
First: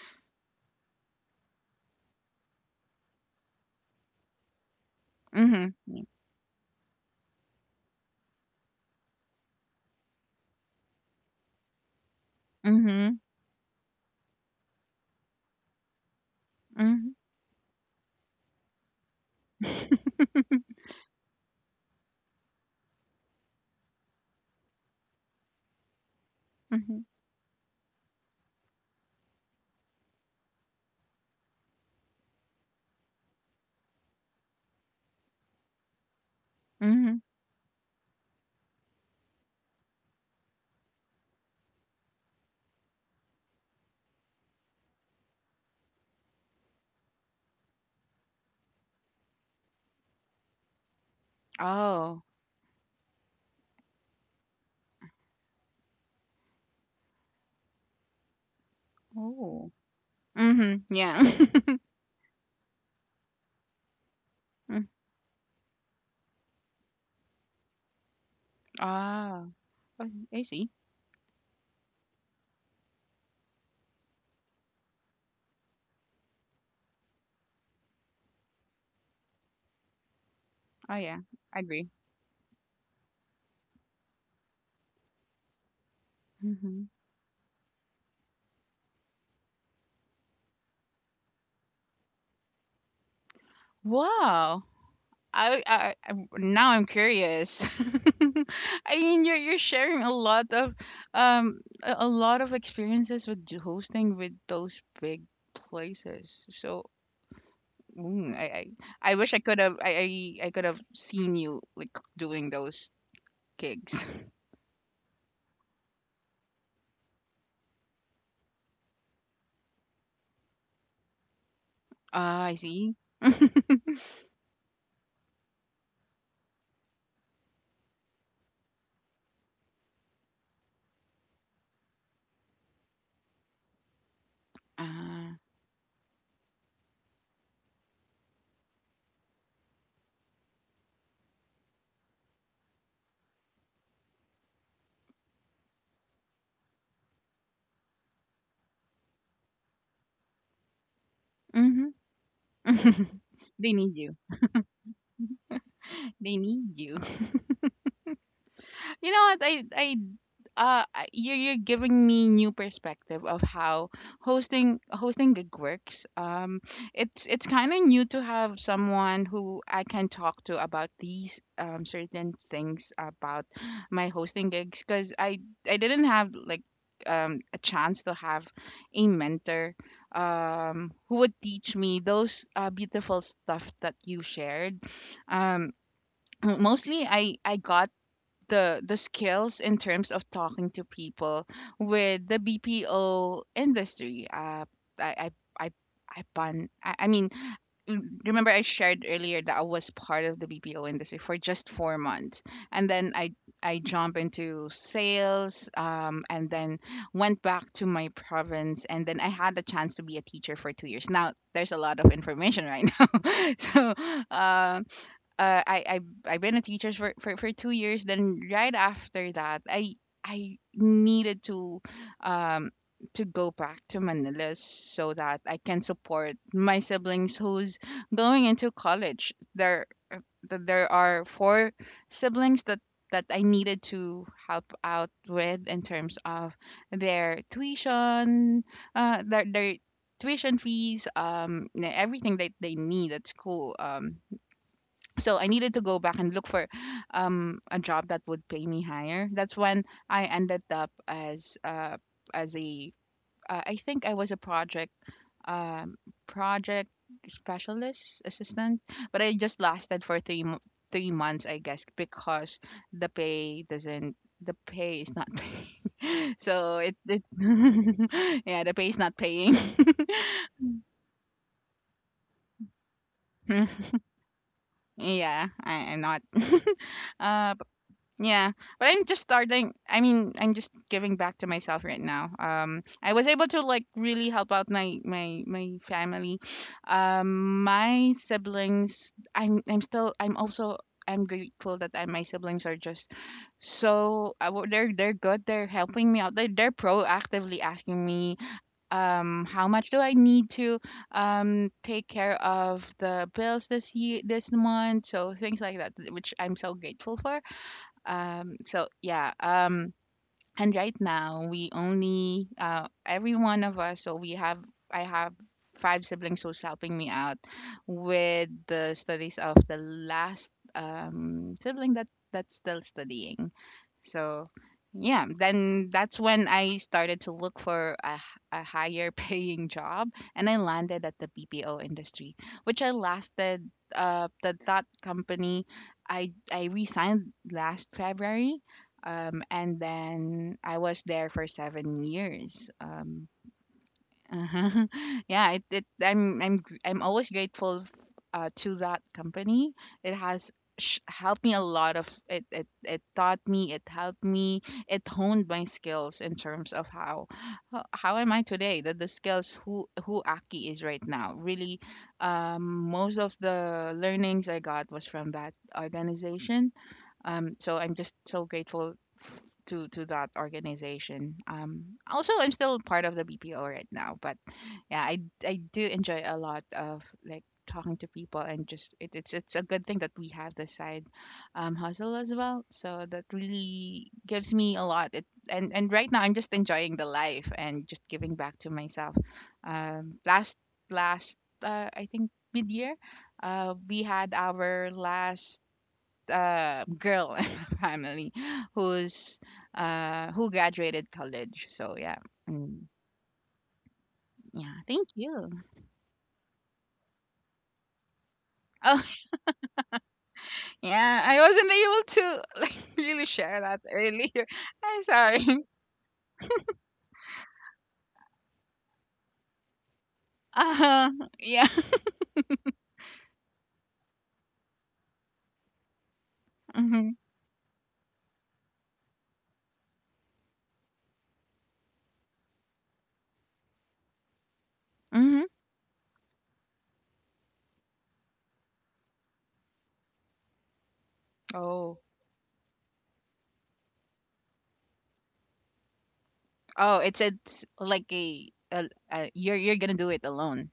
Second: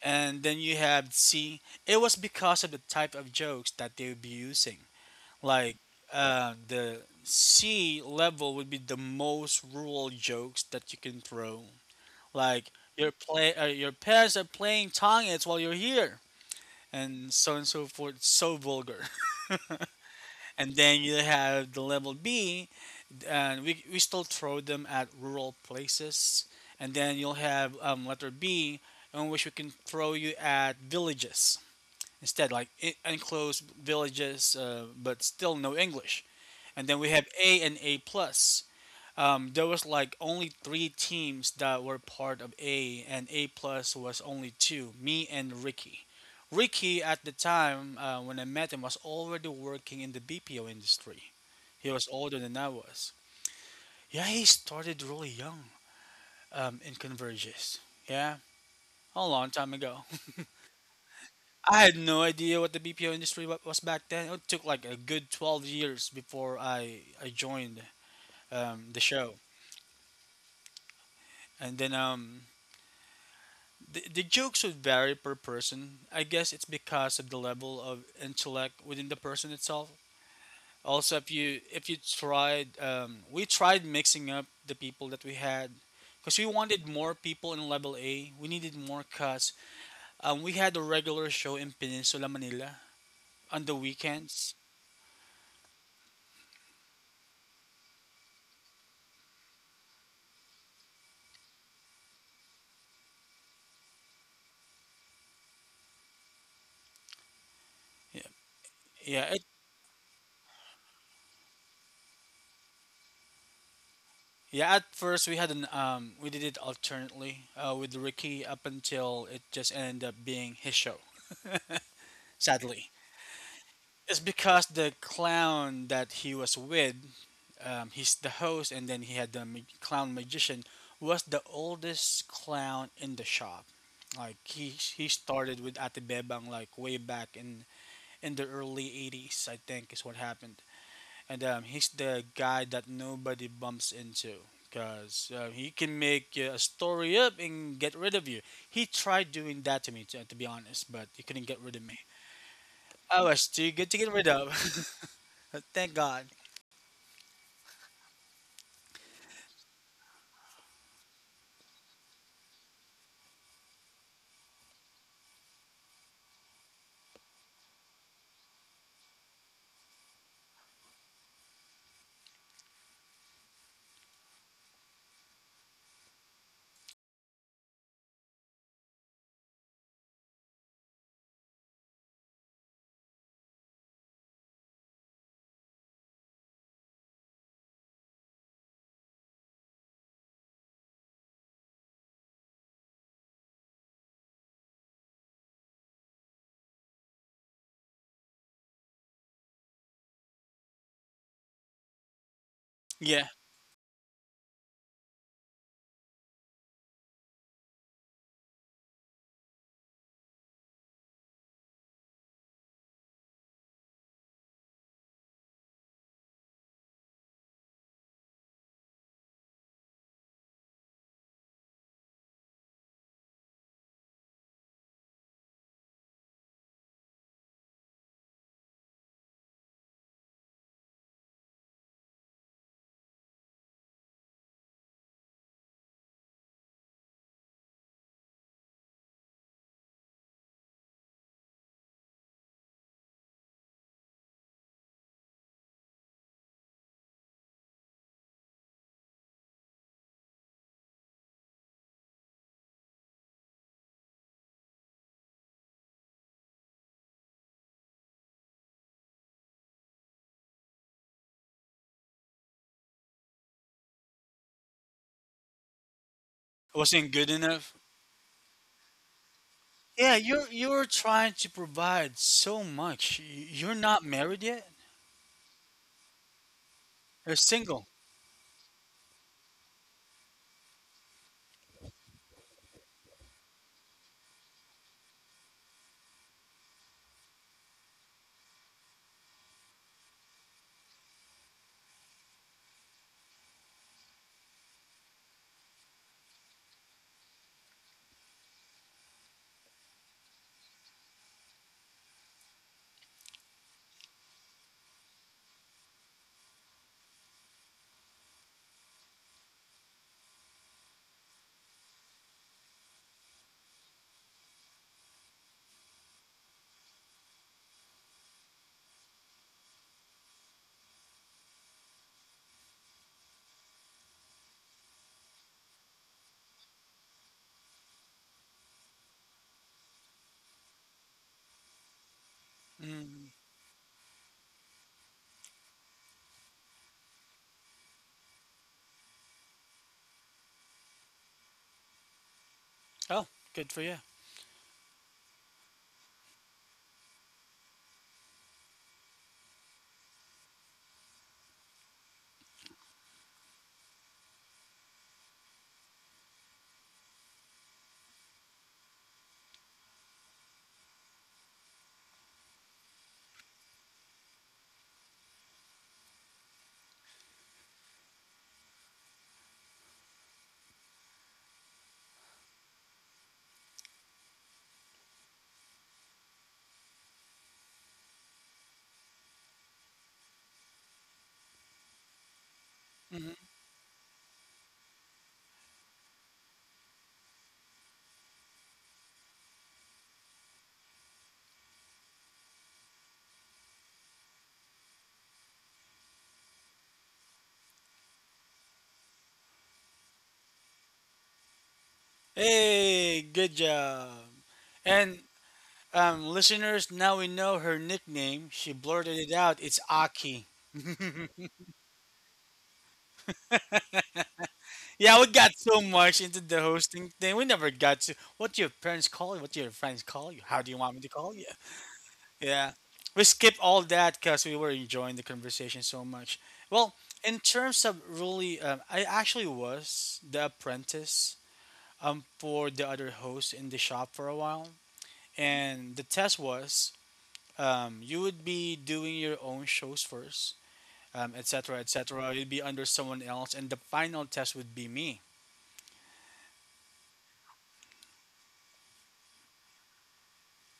S1: And then you have C. It was because of the type of jokes that they would be using. Like
S2: Mm-hmm.
S1: the C level would be the most rural jokes that you can throw. Like your
S2: Mm-hmm.
S1: play, your parents are playing tongits while you're here,
S2: Mm-hmm.
S1: and so on and so forth. So vulgar. And then you have the level B, and we still throw them at rural places. And
S2: Mm-hmm.
S1: then you'll have letter B, in which we can throw you at villages instead, like enclosed villages, but still no English. And then we
S2: Mm-hmm.
S1: have A and A plus. There was like only three teams that were part of A, and A plus was only two, me and Ricky. Ricky at the time when I met him was already working in the BPO industry. He was
S2: Oh.
S1: older than I was. Yeah, he started really young in Converges. Yeah, a long
S2: Oh.
S1: time ago.
S2: Mm-hmm. Yeah.
S1: I had no idea what the BPO industry was back then. It took like
S2: Mm.
S1: a good 12 years before I joined the show.
S2: Ah. Oh, I see.
S1: And then the jokes would vary per person. I guess it's because of the level of intellect within the person itself.
S2: Oh
S1: Also,
S2: yeah.
S1: if
S2: I
S1: you if
S2: agree.
S1: you tried, we tried mixing up the people that we had because we
S2: Mm-hmm.
S1: wanted more people in level A. We needed more cuts. We had a regular show in Peninsula, Manila on the weekends.
S2: Wow. Now I'm curious. I mean, you're sharing a lot of, a lot of experiences with, hosting, with those big places. So
S1: Yeah,
S2: mm, I, I I wish
S1: yeah.
S2: I could have I could have seen you like doing those gigs.
S1: Yeah, at first we had an we did it alternately with Ricky up until it just ended up being his show.
S2: Ah, I
S1: Sadly,
S2: see.
S1: it's because the clown that he was with, he's the host, and then he had the clown magician was the oldest clown in the shop. Like he
S2: Ah,
S1: started with Ate Bebang like way back in the early '80s, I think is what happened and he's the guy that nobody bumps into because he can make a story up and get rid of you. He tried doing that to me, to be honest, but he couldn't get rid of me.
S2: mhm.
S1: I was too
S2: They
S1: good to
S2: need
S1: get
S2: you.
S1: rid of. Thank God.
S2: They need you. You know what? You're giving me new perspective of how hosting gig works. It's kind of new to have someone who I can talk to about these certain things about my hosting gigs, because I didn't have like a chance to have a mentor who would teach me those beautiful stuff that you shared. um Mostly I got the skills in terms of talking to people with the BPO industry. I I I I bun. I mean, m- Remember I shared earlier that I was part of the BPO industry for just 4 months, and then
S1: Yeah,
S2: I jump into sales, and then went back to my province, and then I had a chance to be a teacher for 2 years. Now there's a lot of information right now, so um, uh, I I I've been a teacher for, for 2 years. Then right after that, I needed um to go back to Manila so that I can support my siblings who's going into college. There there are four siblings that that I needed to help out with in terms of their tuition, their tuition fees, everything that they need at school. So I needed to go back and look for a job that would pay me higher. That's when I ended up as a I think I was a project um, project specialist assistant, but I just lasted for 3 months, I guess, because the pay doesn't the pay is not paying.
S1: I
S2: So it,
S1: wasn't good
S2: it
S1: enough.
S2: yeah, the pay is not paying.
S1: Yeah, you're trying to provide so much. You're not married yet.
S2: Yeah, I, I'm not.
S1: You're
S2: Uh,
S1: single.
S2: yeah, but I'm just starting. I mean, I'm just giving back to myself right now. I was able to like really help out my my family. My siblings. I'm still. I'm also. I'm grateful that my siblings are just so they're good. They're helping me out. They're proactively asking me how much do I need to take care of the bills this year this month. So things like that, which I'm so grateful for. Yeah, and right now we only every one of us so we have I have five siblings who's helping me out with the studies of the last sibling that that's still studying. So yeah, then that's when I started to look for a higher paying job, and I landed at the BPO industry, which I
S1: Mm.
S2: lasted. The that company, I resigned last February, and then I was there for 7 years.
S1: Oh, good for you.
S2: Uh-huh. Yeah, I'm I'm always grateful to that company. It helped me a lot of it. It taught me. It helped me. It honed my skills in terms of how am I today. That the skills who Aki is right now. Really, um, most of the learnings I got was from that organization. I'm just so grateful f- to that organization. Also, I'm still part of the BPO right now, but yeah, I do enjoy a lot of like talking to people, and just it's a good thing that we have this side hustle as well. So that
S1: Hmm.
S2: really gives me a lot. It And right now I'm just enjoying the life and just giving back to myself. Last last I think mid year, we had our last girl in the family who's who graduated college. So yeah, mm,
S1: Hey, good job.
S2: yeah. Thank
S1: And,
S2: you.
S1: Listeners, now we know her nickname. She
S2: Oh,
S1: blurted it out. It's Aki.
S2: yeah, I wasn't able to like really share that earlier. I'm
S1: Yeah, we got
S2: sorry.
S1: so much into the hosting thing. We never got to what do your parents call you, what do your friends call you, how do you want me to
S2: Uh,
S1: call you?
S2: yeah.
S1: Yeah, we skipped all that because we were enjoying the conversation so much. Well,
S2: Mhm.
S1: in terms of really, I actually was the apprentice for the other host in the shop for a while,
S2: Mhm.
S1: and the test was you would be doing your own shows first etc.,
S2: Oh.
S1: etc. You'd be under someone else, and the final test would be me.
S2: Oh, it's like a you're gonna do it alone.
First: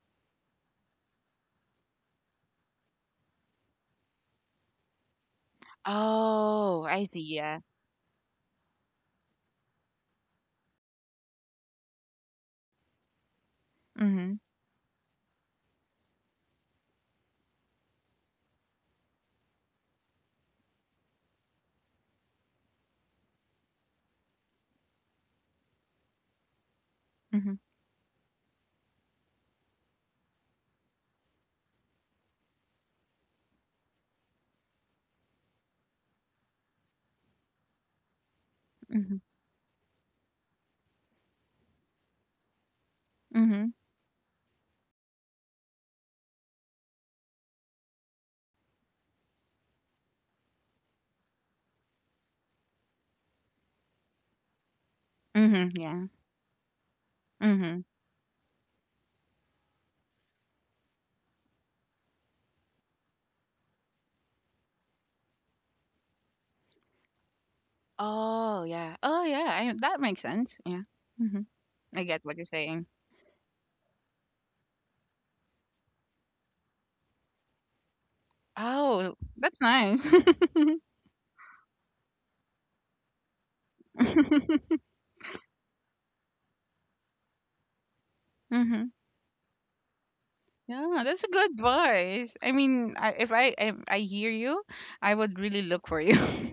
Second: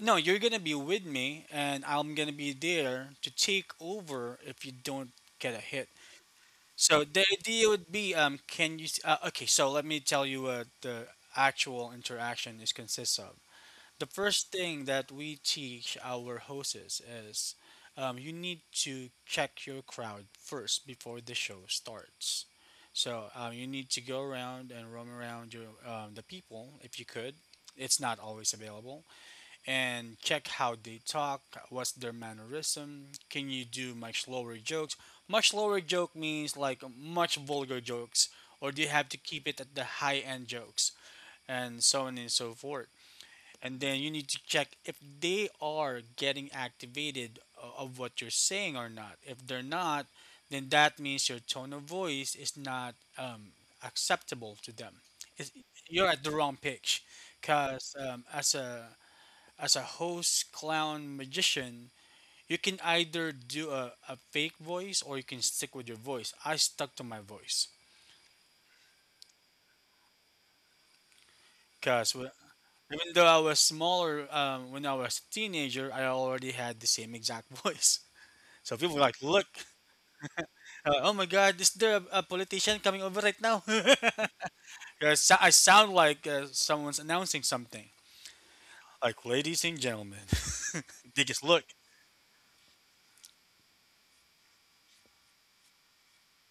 S1: No, you're gonna be with me, and I'm gonna be there to take over if you don't get a hit.
S2: Oh,
S1: So
S2: I see.
S1: the
S2: Yeah.
S1: idea would be, can you? Okay, so let me tell you what the actual interaction is consists of. The
S2: Mhm.
S1: first thing that we teach our hosts is you need to check your crowd first before the show starts. So you need to go around and roam around your the people if you could.
S2: Mhm.
S1: It's not always available, and check how they talk. What's their mannerism? Can you do much lower jokes? Much lower joke means like much vulgar jokes, or do you have to
S2: Mhm.
S1: keep it at the high end jokes and so on and so forth.
S2: Mhm.
S1: And then you need to check if they are getting activated of what you're saying or not. If they're not, then that means your tone of voice is not acceptable to them. it's,
S2: Mhm. Yeah.
S1: you're at the wrong pitch
S2: Mhm.
S1: because as a host clown magician you can either do a fake voice or you can stick with your voice. I stuck to my voice
S2: Oh, yeah. Oh, yeah, I that makes sense, yeah. Mhm. I
S1: because
S2: get what you're saying.
S1: even though I was smaller when I was a teenager, I already had the same exact voice. So people
S2: Oh,
S1: like look,
S2: that's nice.
S1: oh my God, is there a politician coming over right now? Yeah, I sound like someone's announcing something.
S2: Mhm.
S1: Like ladies and gentlemen,
S2: Yeah, that's
S1: they
S2: a
S1: just
S2: good
S1: look.
S2: voice. I mean, I if I hear you, I would really look for you.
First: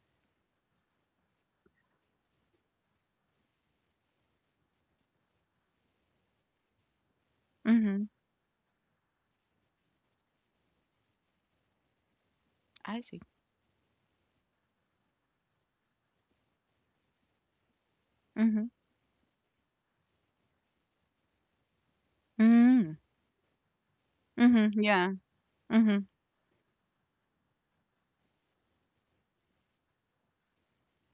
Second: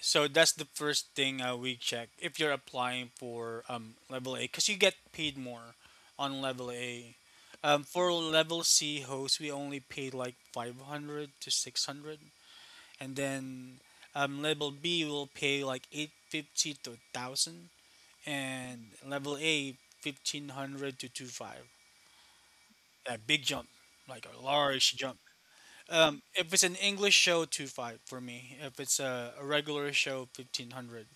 S1: So that's the first thing we check if you're applying for level A, because you get paid more on level A. Um,
S2: Mhm.
S1: for level C hosts, we only paid like 500 to 600,
S2: I
S1: and
S2: see.
S1: then level B will pay like 850 to 1,000.
S2: Mhm.
S1: And level A 1500 to two five.
S2: Mm.
S1: That big jump, like a
S2: Mhm.
S1: large
S2: Yeah.
S1: jump.
S2: Mhm.
S1: If it's an English show, two five for me. If it's a regular show, 1500.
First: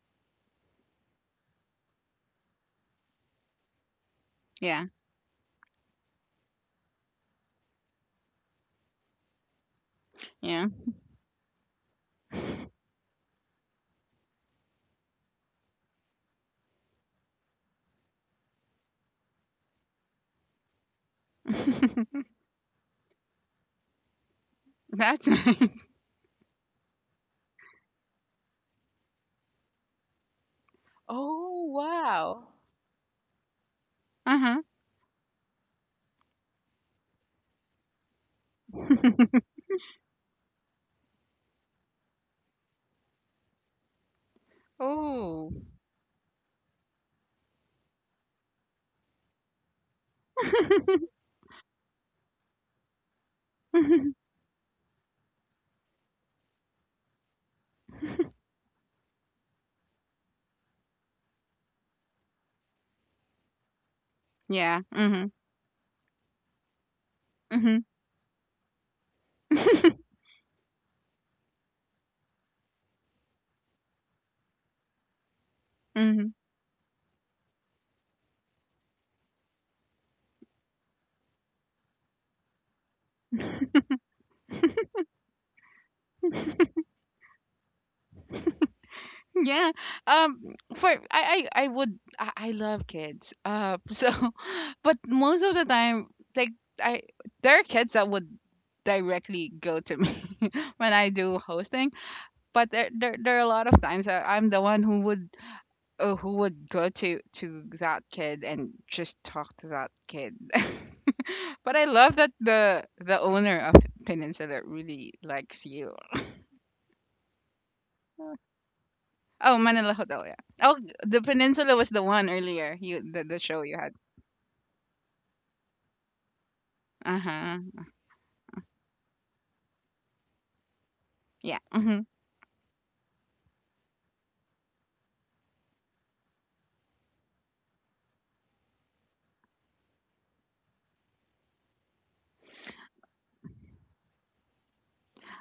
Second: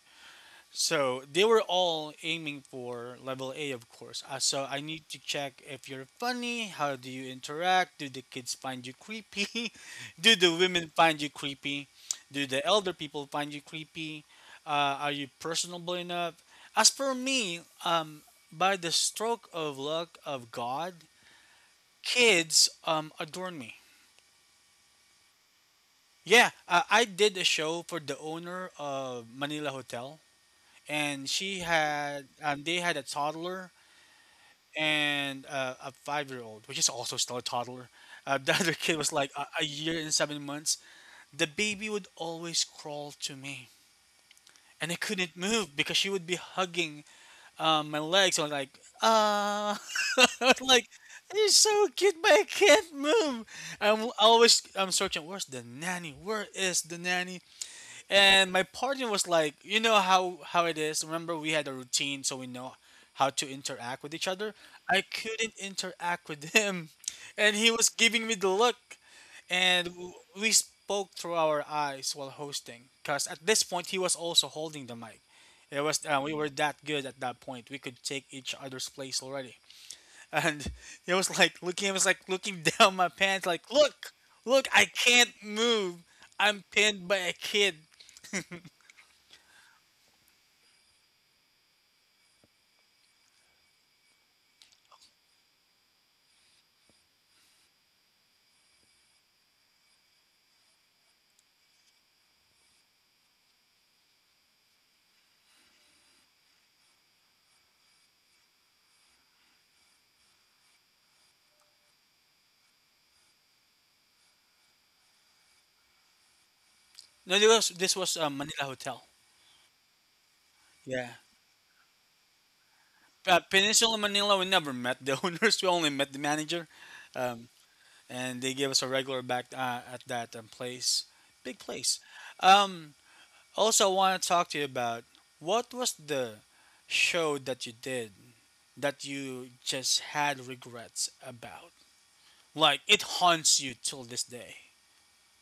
S1: So they were all aiming for level A, of course. So I
S2: Yeah.
S1: need to check if you're funny. How do you interact? Do the kids find you creepy? Do the
S2: Yeah.
S1: women find you creepy? Do the elder people find you creepy? Are you personable enough? As for me, by the stroke of luck of God, kids adorn me.
S2: That's nice.
S1: Yeah, I did a show for the owner of Manila Hotel, and she
S2: Oh,
S1: had
S2: wow.
S1: they had a toddler
S2: Uh-huh.
S1: and a 5-year old, which is also still a toddler. The other kid was like a year and 7 months. The baby would always crawl to me, and I couldn't
S2: Oh.
S1: move because she would be hugging my legs. I was like, ah, like you're so cute, but I can't move. I'm searching. Where's the nanny? Where is the nanny? And my partner was like, you know how it is. Remember, we had a routine, so we know how to interact with each other.
S2: Yeah.
S1: I
S2: Mhm.
S1: couldn't interact with him, and he
S2: Mhm.
S1: was giving me the look, and we spoke through our eyes while hosting. Cause at this point, he was also holding the mic. It was we
S2: Mhm.
S1: were that good at that point. We could take each other's place already, and it was like looking. It was like looking down my pants. Like, look, look, I can't move. I'm pinned by a kid.
S2: Yeah. For I would I love kids. Uh, so but most of the time, like, I there are kids that would directly go to me. When I do hosting, but there are a lot of times that I'm the one who would go to that kid and just talk to that kid. But I love that the owner of Peninsula really likes you.
S1: No, this was a Manila hotel.
S2: Oh, Manila Hotel, yeah. Oh,
S1: Yeah.
S2: the Peninsula was the one earlier. You the show you had.
S1: Peninsula Manila, we never met the owners. We only met the manager.
S2: Uh
S1: Um,
S2: huh.
S1: and they gave us a regular back at that place. Big
S2: Yeah.
S1: place.
S2: Hmm.
S1: Um, also, I want to talk to you about what was the show that you did that you just had regrets about? Like, it haunts you till this day.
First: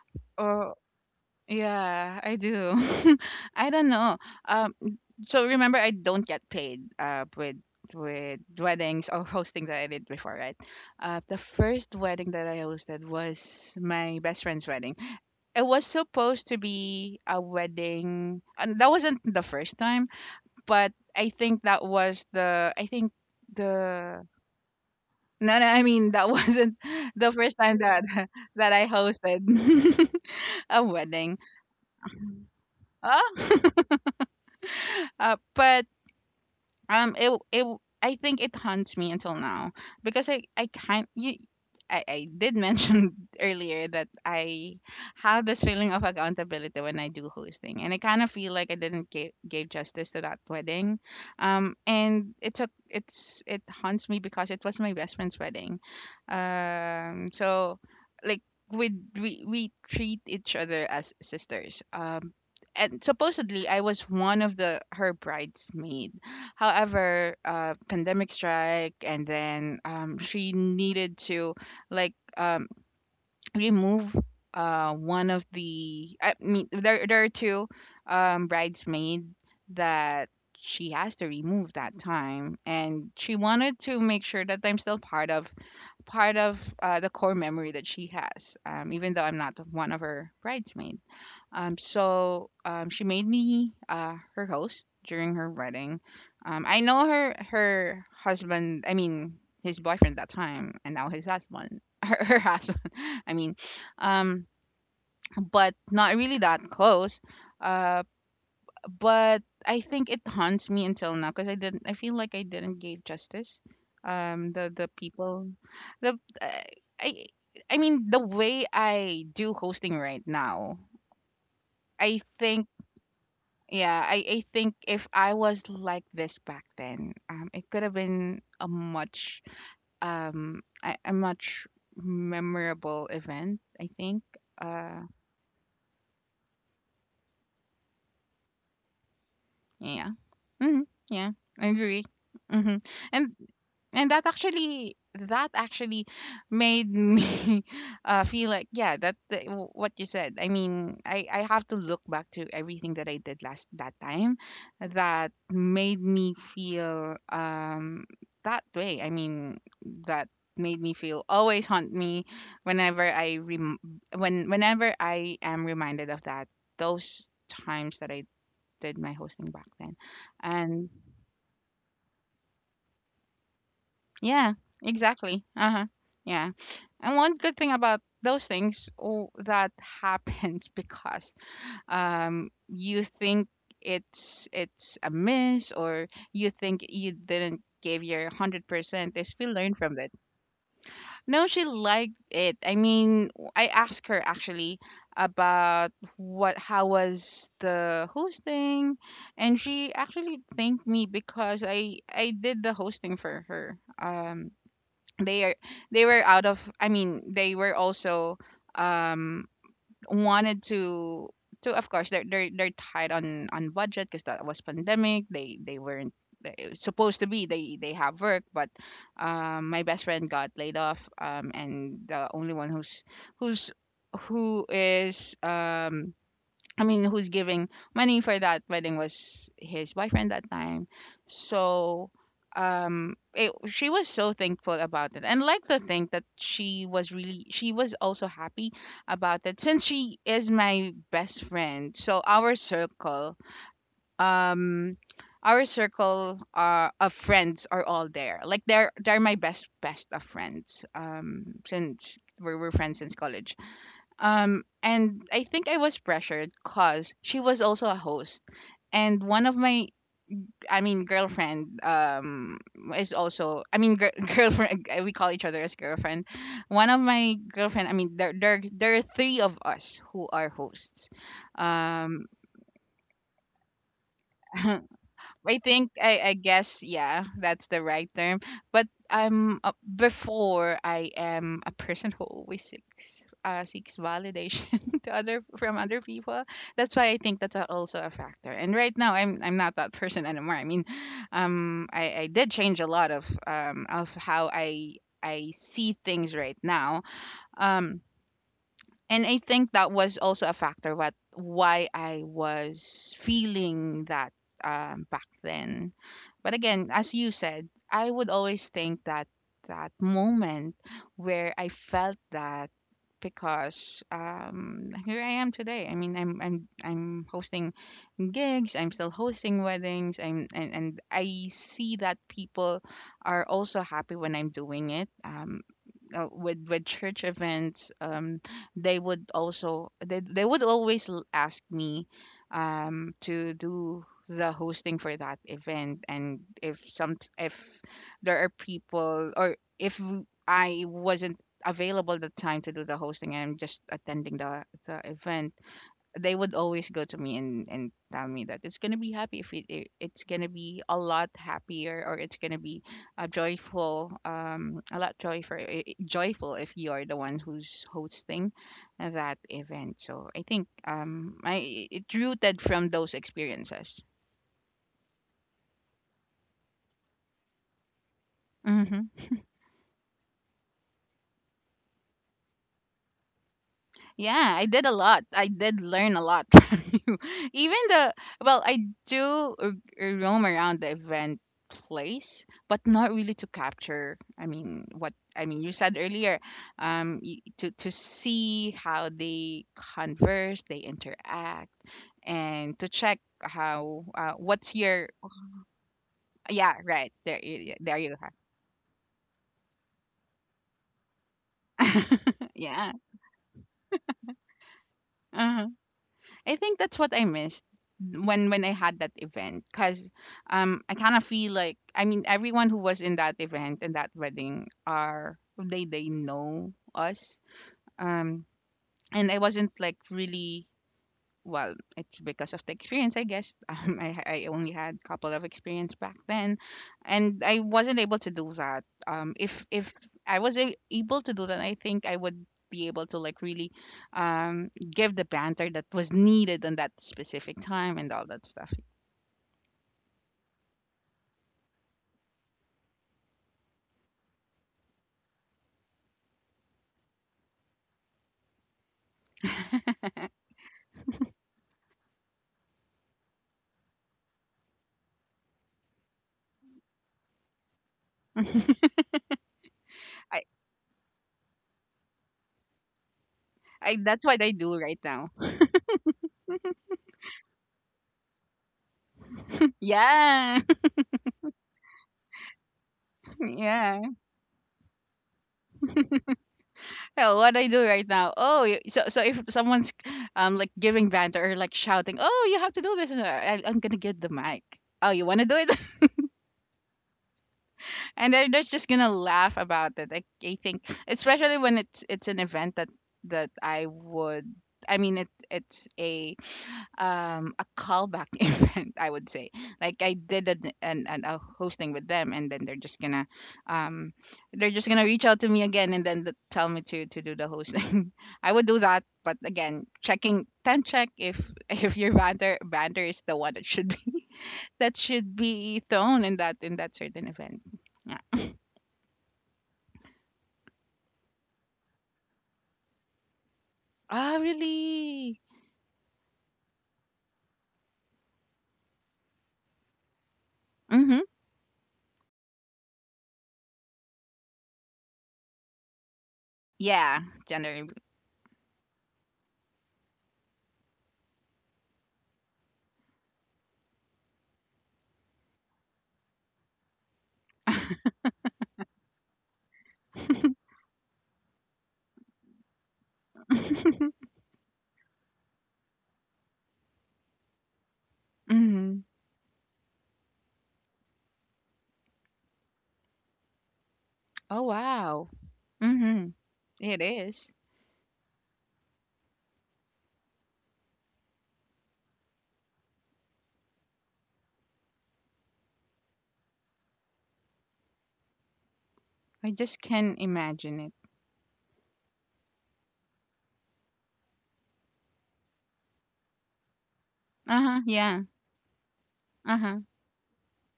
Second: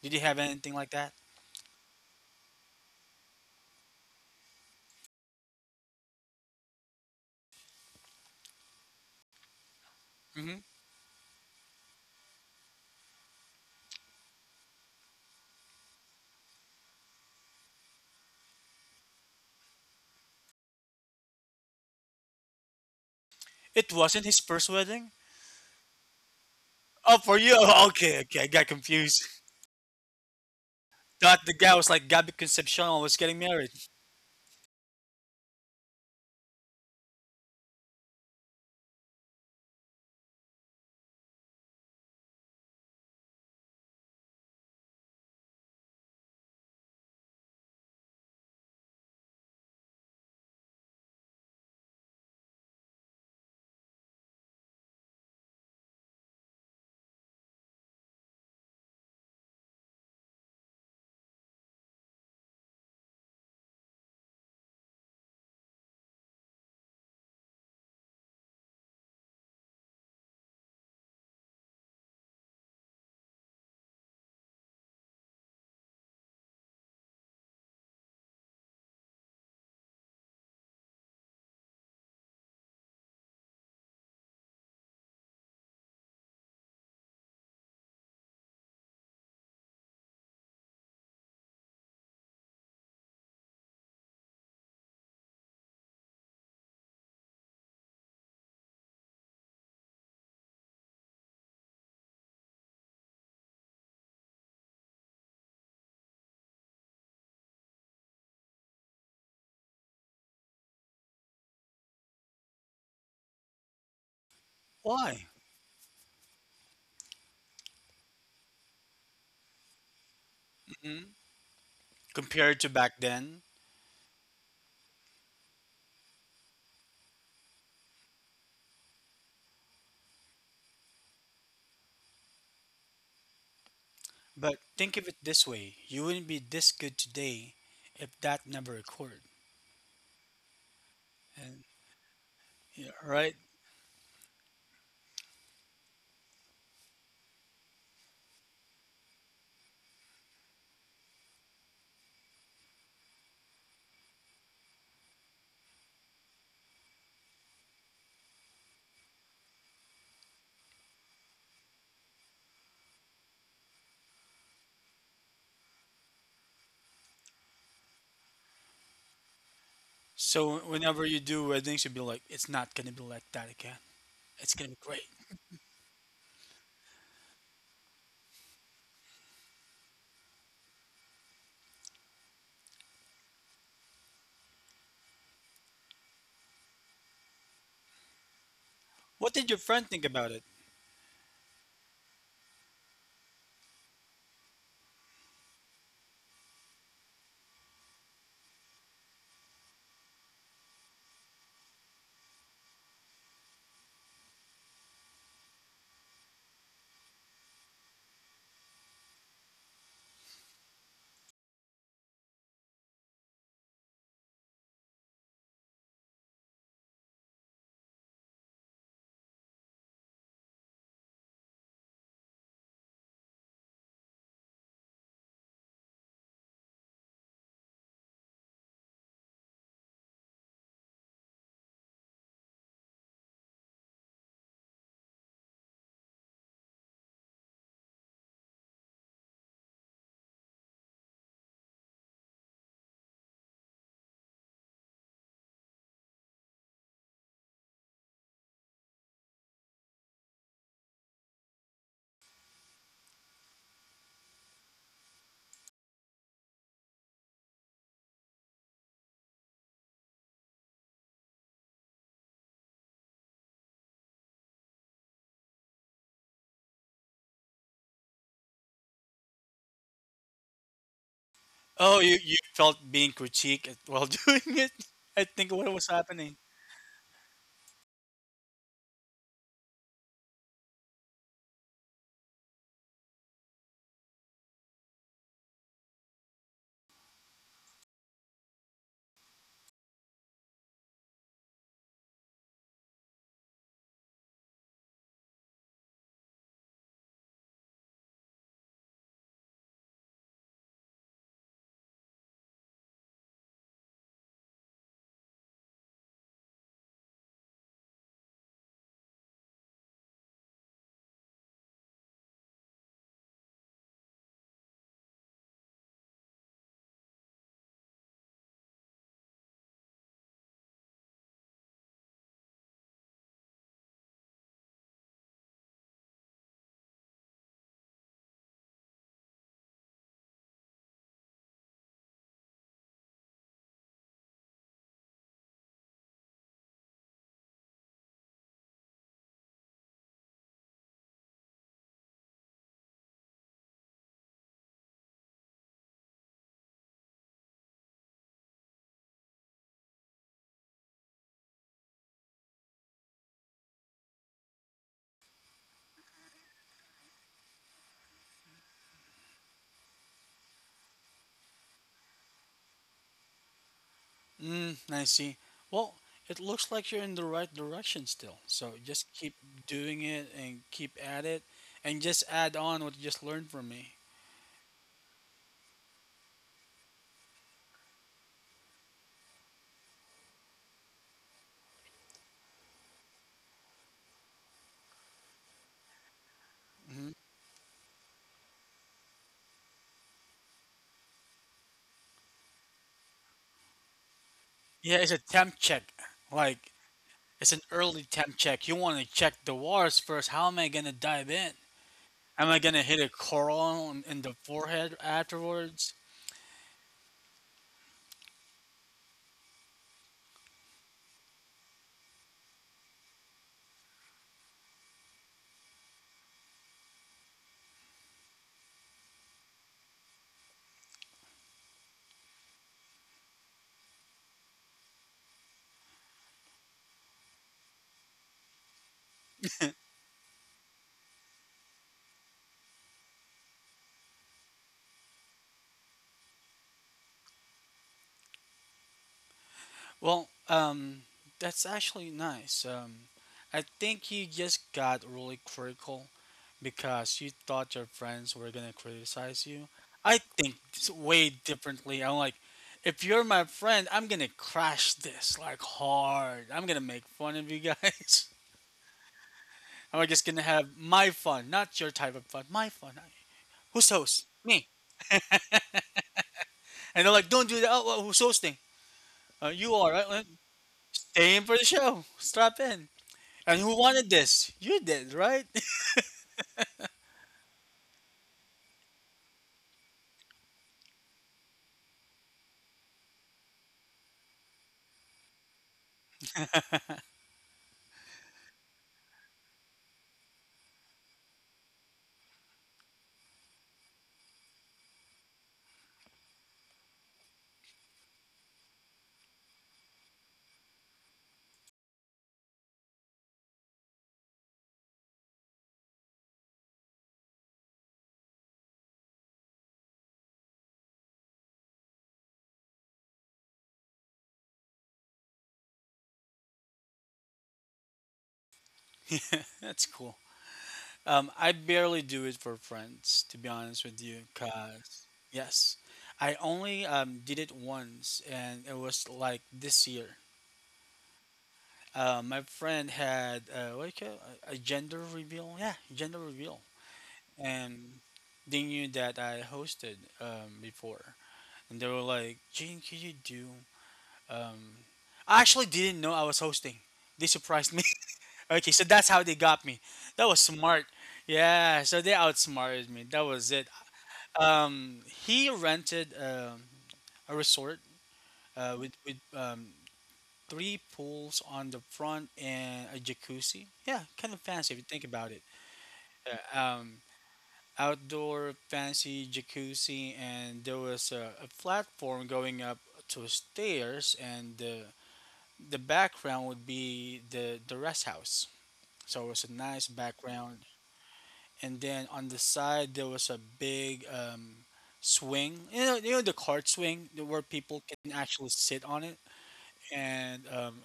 S1: Did you have
S2: Oh,
S1: anything like that?
S2: yeah. I do. I don't know. Um. So remember, I don't get paid. With weddings or hosting that I did before,
S1: Hmm.
S2: right? The first wedding that I hosted was my best friend's wedding. It was supposed to be a wedding, and that wasn't the first time, but I think that was the. I think
S1: It wasn't
S2: the
S1: his first wedding?
S2: no, no, I mean that wasn't
S1: Oh, for
S2: the
S1: you?
S2: first
S1: Oh,
S2: time that
S1: okay, okay. I got
S2: that I
S1: confused.
S2: hosted a
S1: That
S2: wedding.
S1: the guy was like Gabby Concepcion was
S2: Oh.
S1: getting married.
S2: But it it I think it haunts me until now because I can't you. I did mention earlier that I have this feeling of accountability when I do hosting, and I kind of feel like I didn't give, gave justice to that wedding, and it haunts me because it was my best friend's wedding, so like we we treat each other as sisters, and supposedly I was one of the her bridesmaid. However, pandemic strike, and then she needed to like remove one of the. I mean, there are two bridesmaid that she has to remove that time, and she wanted to make sure that I'm still part of the core memory that she has, even though I'm not one of her bridesmaid. She made me her host during her wedding. I know her her husband. I mean, his boyfriend at that time, and now his husband. Her, her husband. I mean, um, but not really that close. Uh, but I think it haunts me until now because I didn't. I feel like I didn't give justice. The
S1: Why?
S2: people, the I. I mean, the way I do hosting right now,
S1: Mhm.
S2: I
S1: Compared to
S2: think,
S1: back then.
S2: yeah, I think if I was like this back then, it could have been a much memorable event, I think.
S1: But think of
S2: Uh,
S1: it this way: you wouldn't be this good today if that never occurred.
S2: yeah. Hmm. Yeah,
S1: And
S2: I agree. Hmm.
S1: yeah, right.
S2: And that actually made me feel like, yeah, that the- what you said, I mean, I have to look back to everything that I did last that time that made me feel that way, I mean, that made me feel always haunt me whenever i rem- when whenever I am reminded of that those times that I did my hosting back then.
S1: So
S2: And
S1: whenever you do weddings, you'll be like, it's not gonna be like that again. It's
S2: yeah,
S1: gonna be great.
S2: exactly. Uh huh. Yeah. And one good thing about those things oh, that happens because you think it's a miss, or you think you didn't give your 100%
S1: What
S2: is
S1: did
S2: we
S1: your
S2: learn
S1: friend
S2: from
S1: think
S2: it.
S1: about it?
S2: No, she liked it. I mean, I asked her actually about what how was the hosting, and she actually thanked me because I did the hosting for her. They are they were out of, I mean, they were also um wanted to of course, they're tight on budget because that was pandemic, they weren't they- it was supposed to be they have work, but my best friend got laid off, and the only one who's who is, I mean, who's giving money for that wedding was his boyfriend that time. So, she was so thankful about it, and like to think that she was really, she was also happy about it since she is my best friend. So um, our circle of friends are all there. Like they're my best best of friends. Since we're friends since college. And I think I was pressured because she was also a host, and one of my, I mean, girlfriend, is also, I mean, girlfriend, we call each other as girlfriend. One of my girlfriend, I mean, there are three of us who are hosts.
S1: Oh, you
S2: Um
S1: you felt being critiqued while doing it. I think
S2: I
S1: what was
S2: think,
S1: happening.
S2: I guess, yeah, that's the right term. But, before, I am a person who always seeks validation to other from other people. That's why I think that's, also a factor. And right now I'm not that person anymore. I mean, I did change a lot of, of how I see things right now. Um, and I think that was also a factor, what, why I was feeling that, back then. But again, as you said, I would always think that that moment where I felt that, because, here I am today. I mean, I'm hosting gigs. I'm still hosting weddings. And I see that people are also happy when I'm doing it. With church events, they would also, they would always ask me to do the hosting for that event, and if some, if there are people, or if w- I wasn't available the time to do the hosting, and I'm just attending the event. They would always go to me and tell me that it's gonna be happy if it's gonna be a lot happier, or it's gonna be a joyful, a lot joyful, joyful if you are the one who's hosting that event. So I think, I it rooted from those experiences.
S1: Mm, I see. Well, it looks like you're in the right direction still. So just
S2: Hmm.
S1: keep doing it and keep at it and just add on what you just learned from me.
S2: Yeah, I did a lot. I did learn a lot from you. Even the, well, I do roam around the event place, but not really to capture. I mean, what I mean, you said earlier,
S1: Hmm.
S2: to see how they converse, they interact, and to check how, what's
S1: Yeah, it's
S2: your...
S1: a temp check. Like,
S2: Yeah, right there,
S1: it's an
S2: there
S1: early
S2: you are.
S1: temp check. You want to check the waters first. How am I going to dive in? Am I going to
S2: Yeah.
S1: hit a coral in the forehead
S2: Uh-huh.
S1: afterwards?
S2: I think that's what I missed when I had that event, because, I kind of feel like, I mean, everyone who was in that event and that wedding are, they know us, um and I wasn't, like, really... Well, it's because of the experience, I guess. I only had a couple of experience back then, and I wasn't able to do that. If I was able to do that, I think I would be able to, like, really, give the banter that was needed on that specific time and all that stuff.
S1: Well, that's actually nice. I think you just got really critical because you thought your friends were gonna criticize you. I think way differently. I'm like, if you're my friend, I'm gonna crash this like hard. I'm gonna make fun of you guys. I'm like, just gonna
S2: I,
S1: have my fun, not your type of fun. My fun. Who's
S2: I
S1: host?
S2: That's what I
S1: Me.
S2: do right now.
S1: And they're like, don't do that. Oh, well, who's hosting? You are right.
S2: Yeah.
S1: Stay in for the show. Strap in. And who
S2: Yeah.
S1: wanted this? You did, right?
S2: Oh, what I do right now? Oh, so if someone's, like, giving banter or like shouting, "Oh, you have to do this," and I'm gonna get the mic. Oh, you want to do it? And they're just gonna laugh about it. Like, I think, especially when it's an event that I would. I mean, it's a, a callback event, I would say, like I did an a hosting with them, and then they're just gonna, um they're just gonna reach out to me again, and then tell me to do the hosting. I would do that, but again, checking, time check, if if your banter is the one that should be that should be thrown in that, certain event. Yeah.
S1: Yeah, that's cool. I barely do it for friends, to be honest with you,
S2: Ah,
S1: cause
S2: really?
S1: yes, I only did it once, and it was like this year.
S2: Mm-hmm.
S1: My friend had what do you call it? A gender reveal, yeah, gender reveal,
S2: Yeah. Generally.
S1: and they knew that I hosted before, and they were like, "Gene, could you do?" Um, I actually didn't know I was hosting. They surprised me. Okay, so that's how they got me. That was smart. Yeah, so they outsmarted me. That was it. Um, he rented a resort with
S2: Mm-hmm.
S1: with um, three pools on the front and a jacuzzi. Yeah, kind of
S2: Oh,
S1: fancy if you think
S2: wow.
S1: about it.
S2: Mm-hmm.
S1: Uh, um,
S2: It is.
S1: outdoor fancy jacuzzi, and there was a platform going up to stairs, and the background would be the rest house. So it was a
S2: I just
S1: nice
S2: can
S1: background.
S2: imagine it.
S1: And then on the side there was a big swing. You know the cart swing where people
S2: Uh-huh,
S1: can
S2: yeah.
S1: actually sit on it,
S2: Uh-huh.
S1: and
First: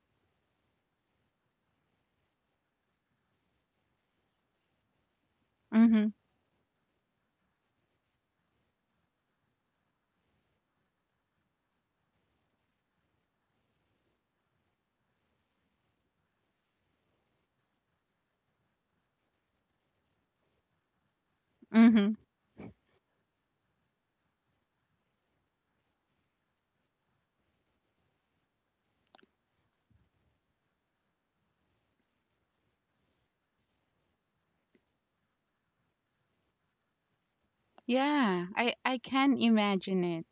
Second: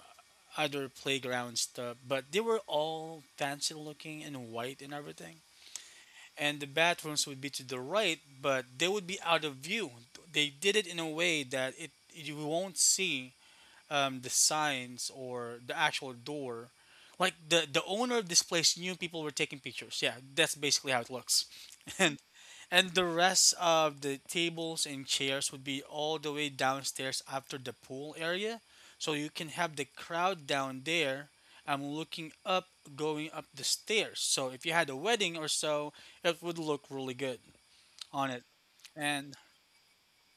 S1: other playground stuff. But they were all fancy looking and white and everything.
S2: Mhm.
S1: And the bathrooms would be to the right, but they would be out of view. They did it in a way that it you won't see the signs or the actual door. Like the owner of this place knew people were taking pictures. Yeah, that's basically how it looks.
S2: Mhm.
S1: And and the rest of the tables and chairs would be all the way downstairs after the pool area. So you can have the crowd down there. I'm looking up going up the stairs. So if you had a wedding or so, it would look really good on it.
S2: Yeah, I
S1: And,
S2: can imagine it.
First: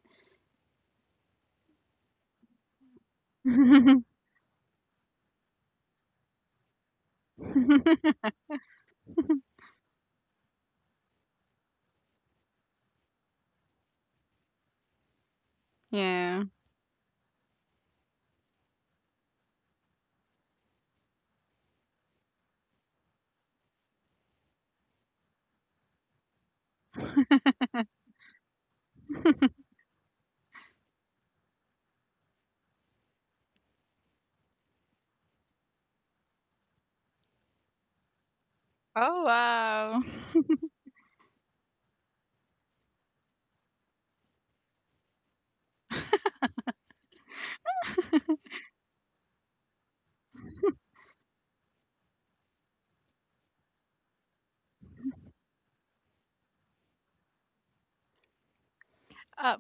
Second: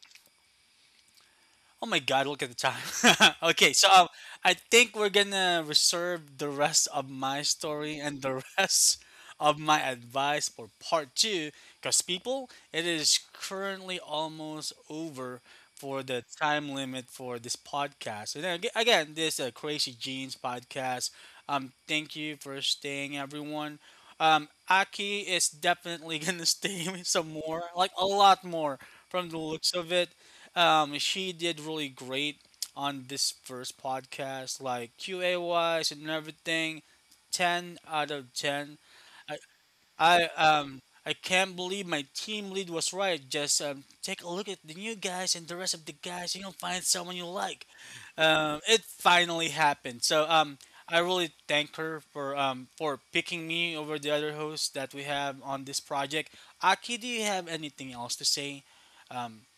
S1: oh my God, look at the time. Okay, so I think we're gonna reserve the rest of my story and the rest of my advice for part two because people, it is currently almost over for the
S2: Yeah.
S1: time limit for this podcast. And again, this Crazy Jeans podcast. Thank you for staying, everyone. Aki is definitely gonna stay with some more, like a lot more, from the looks of it. She did really great on this first podcast, like QA wise and everything. 10 out of 10.
S2: Oh, wow.
S1: I um I can't believe my team lead was right. Just take a look at the new guys and the rest of the guys, and you'll find someone you like. It finally happened. So I really thank her for picking me over the other hosts that we have on this project. Aki, do you have anything else to say? Um,
S2: Uh,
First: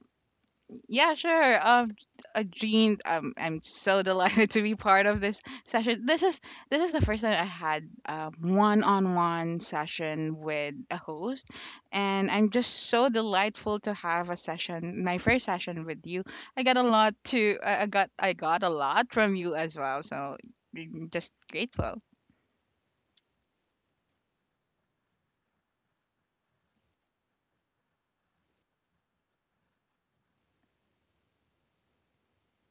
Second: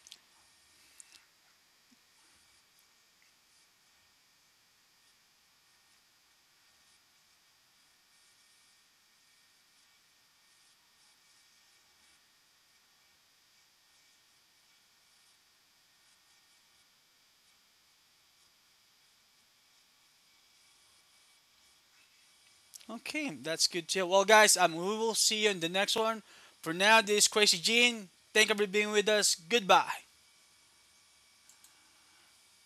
S2: Yeah, sure. Jean, I'm so delighted to be part of this session. This is the first time I had a one-on-one session with a host, and I'm just so delightful to have a session, my first session with you. I got a lot from you as well. So, I'm just grateful.
S1: okay, that's good too. Well, guys, we will see you in the next one. For now, this is Crazy Gene. Thank you for being with us. Goodbye.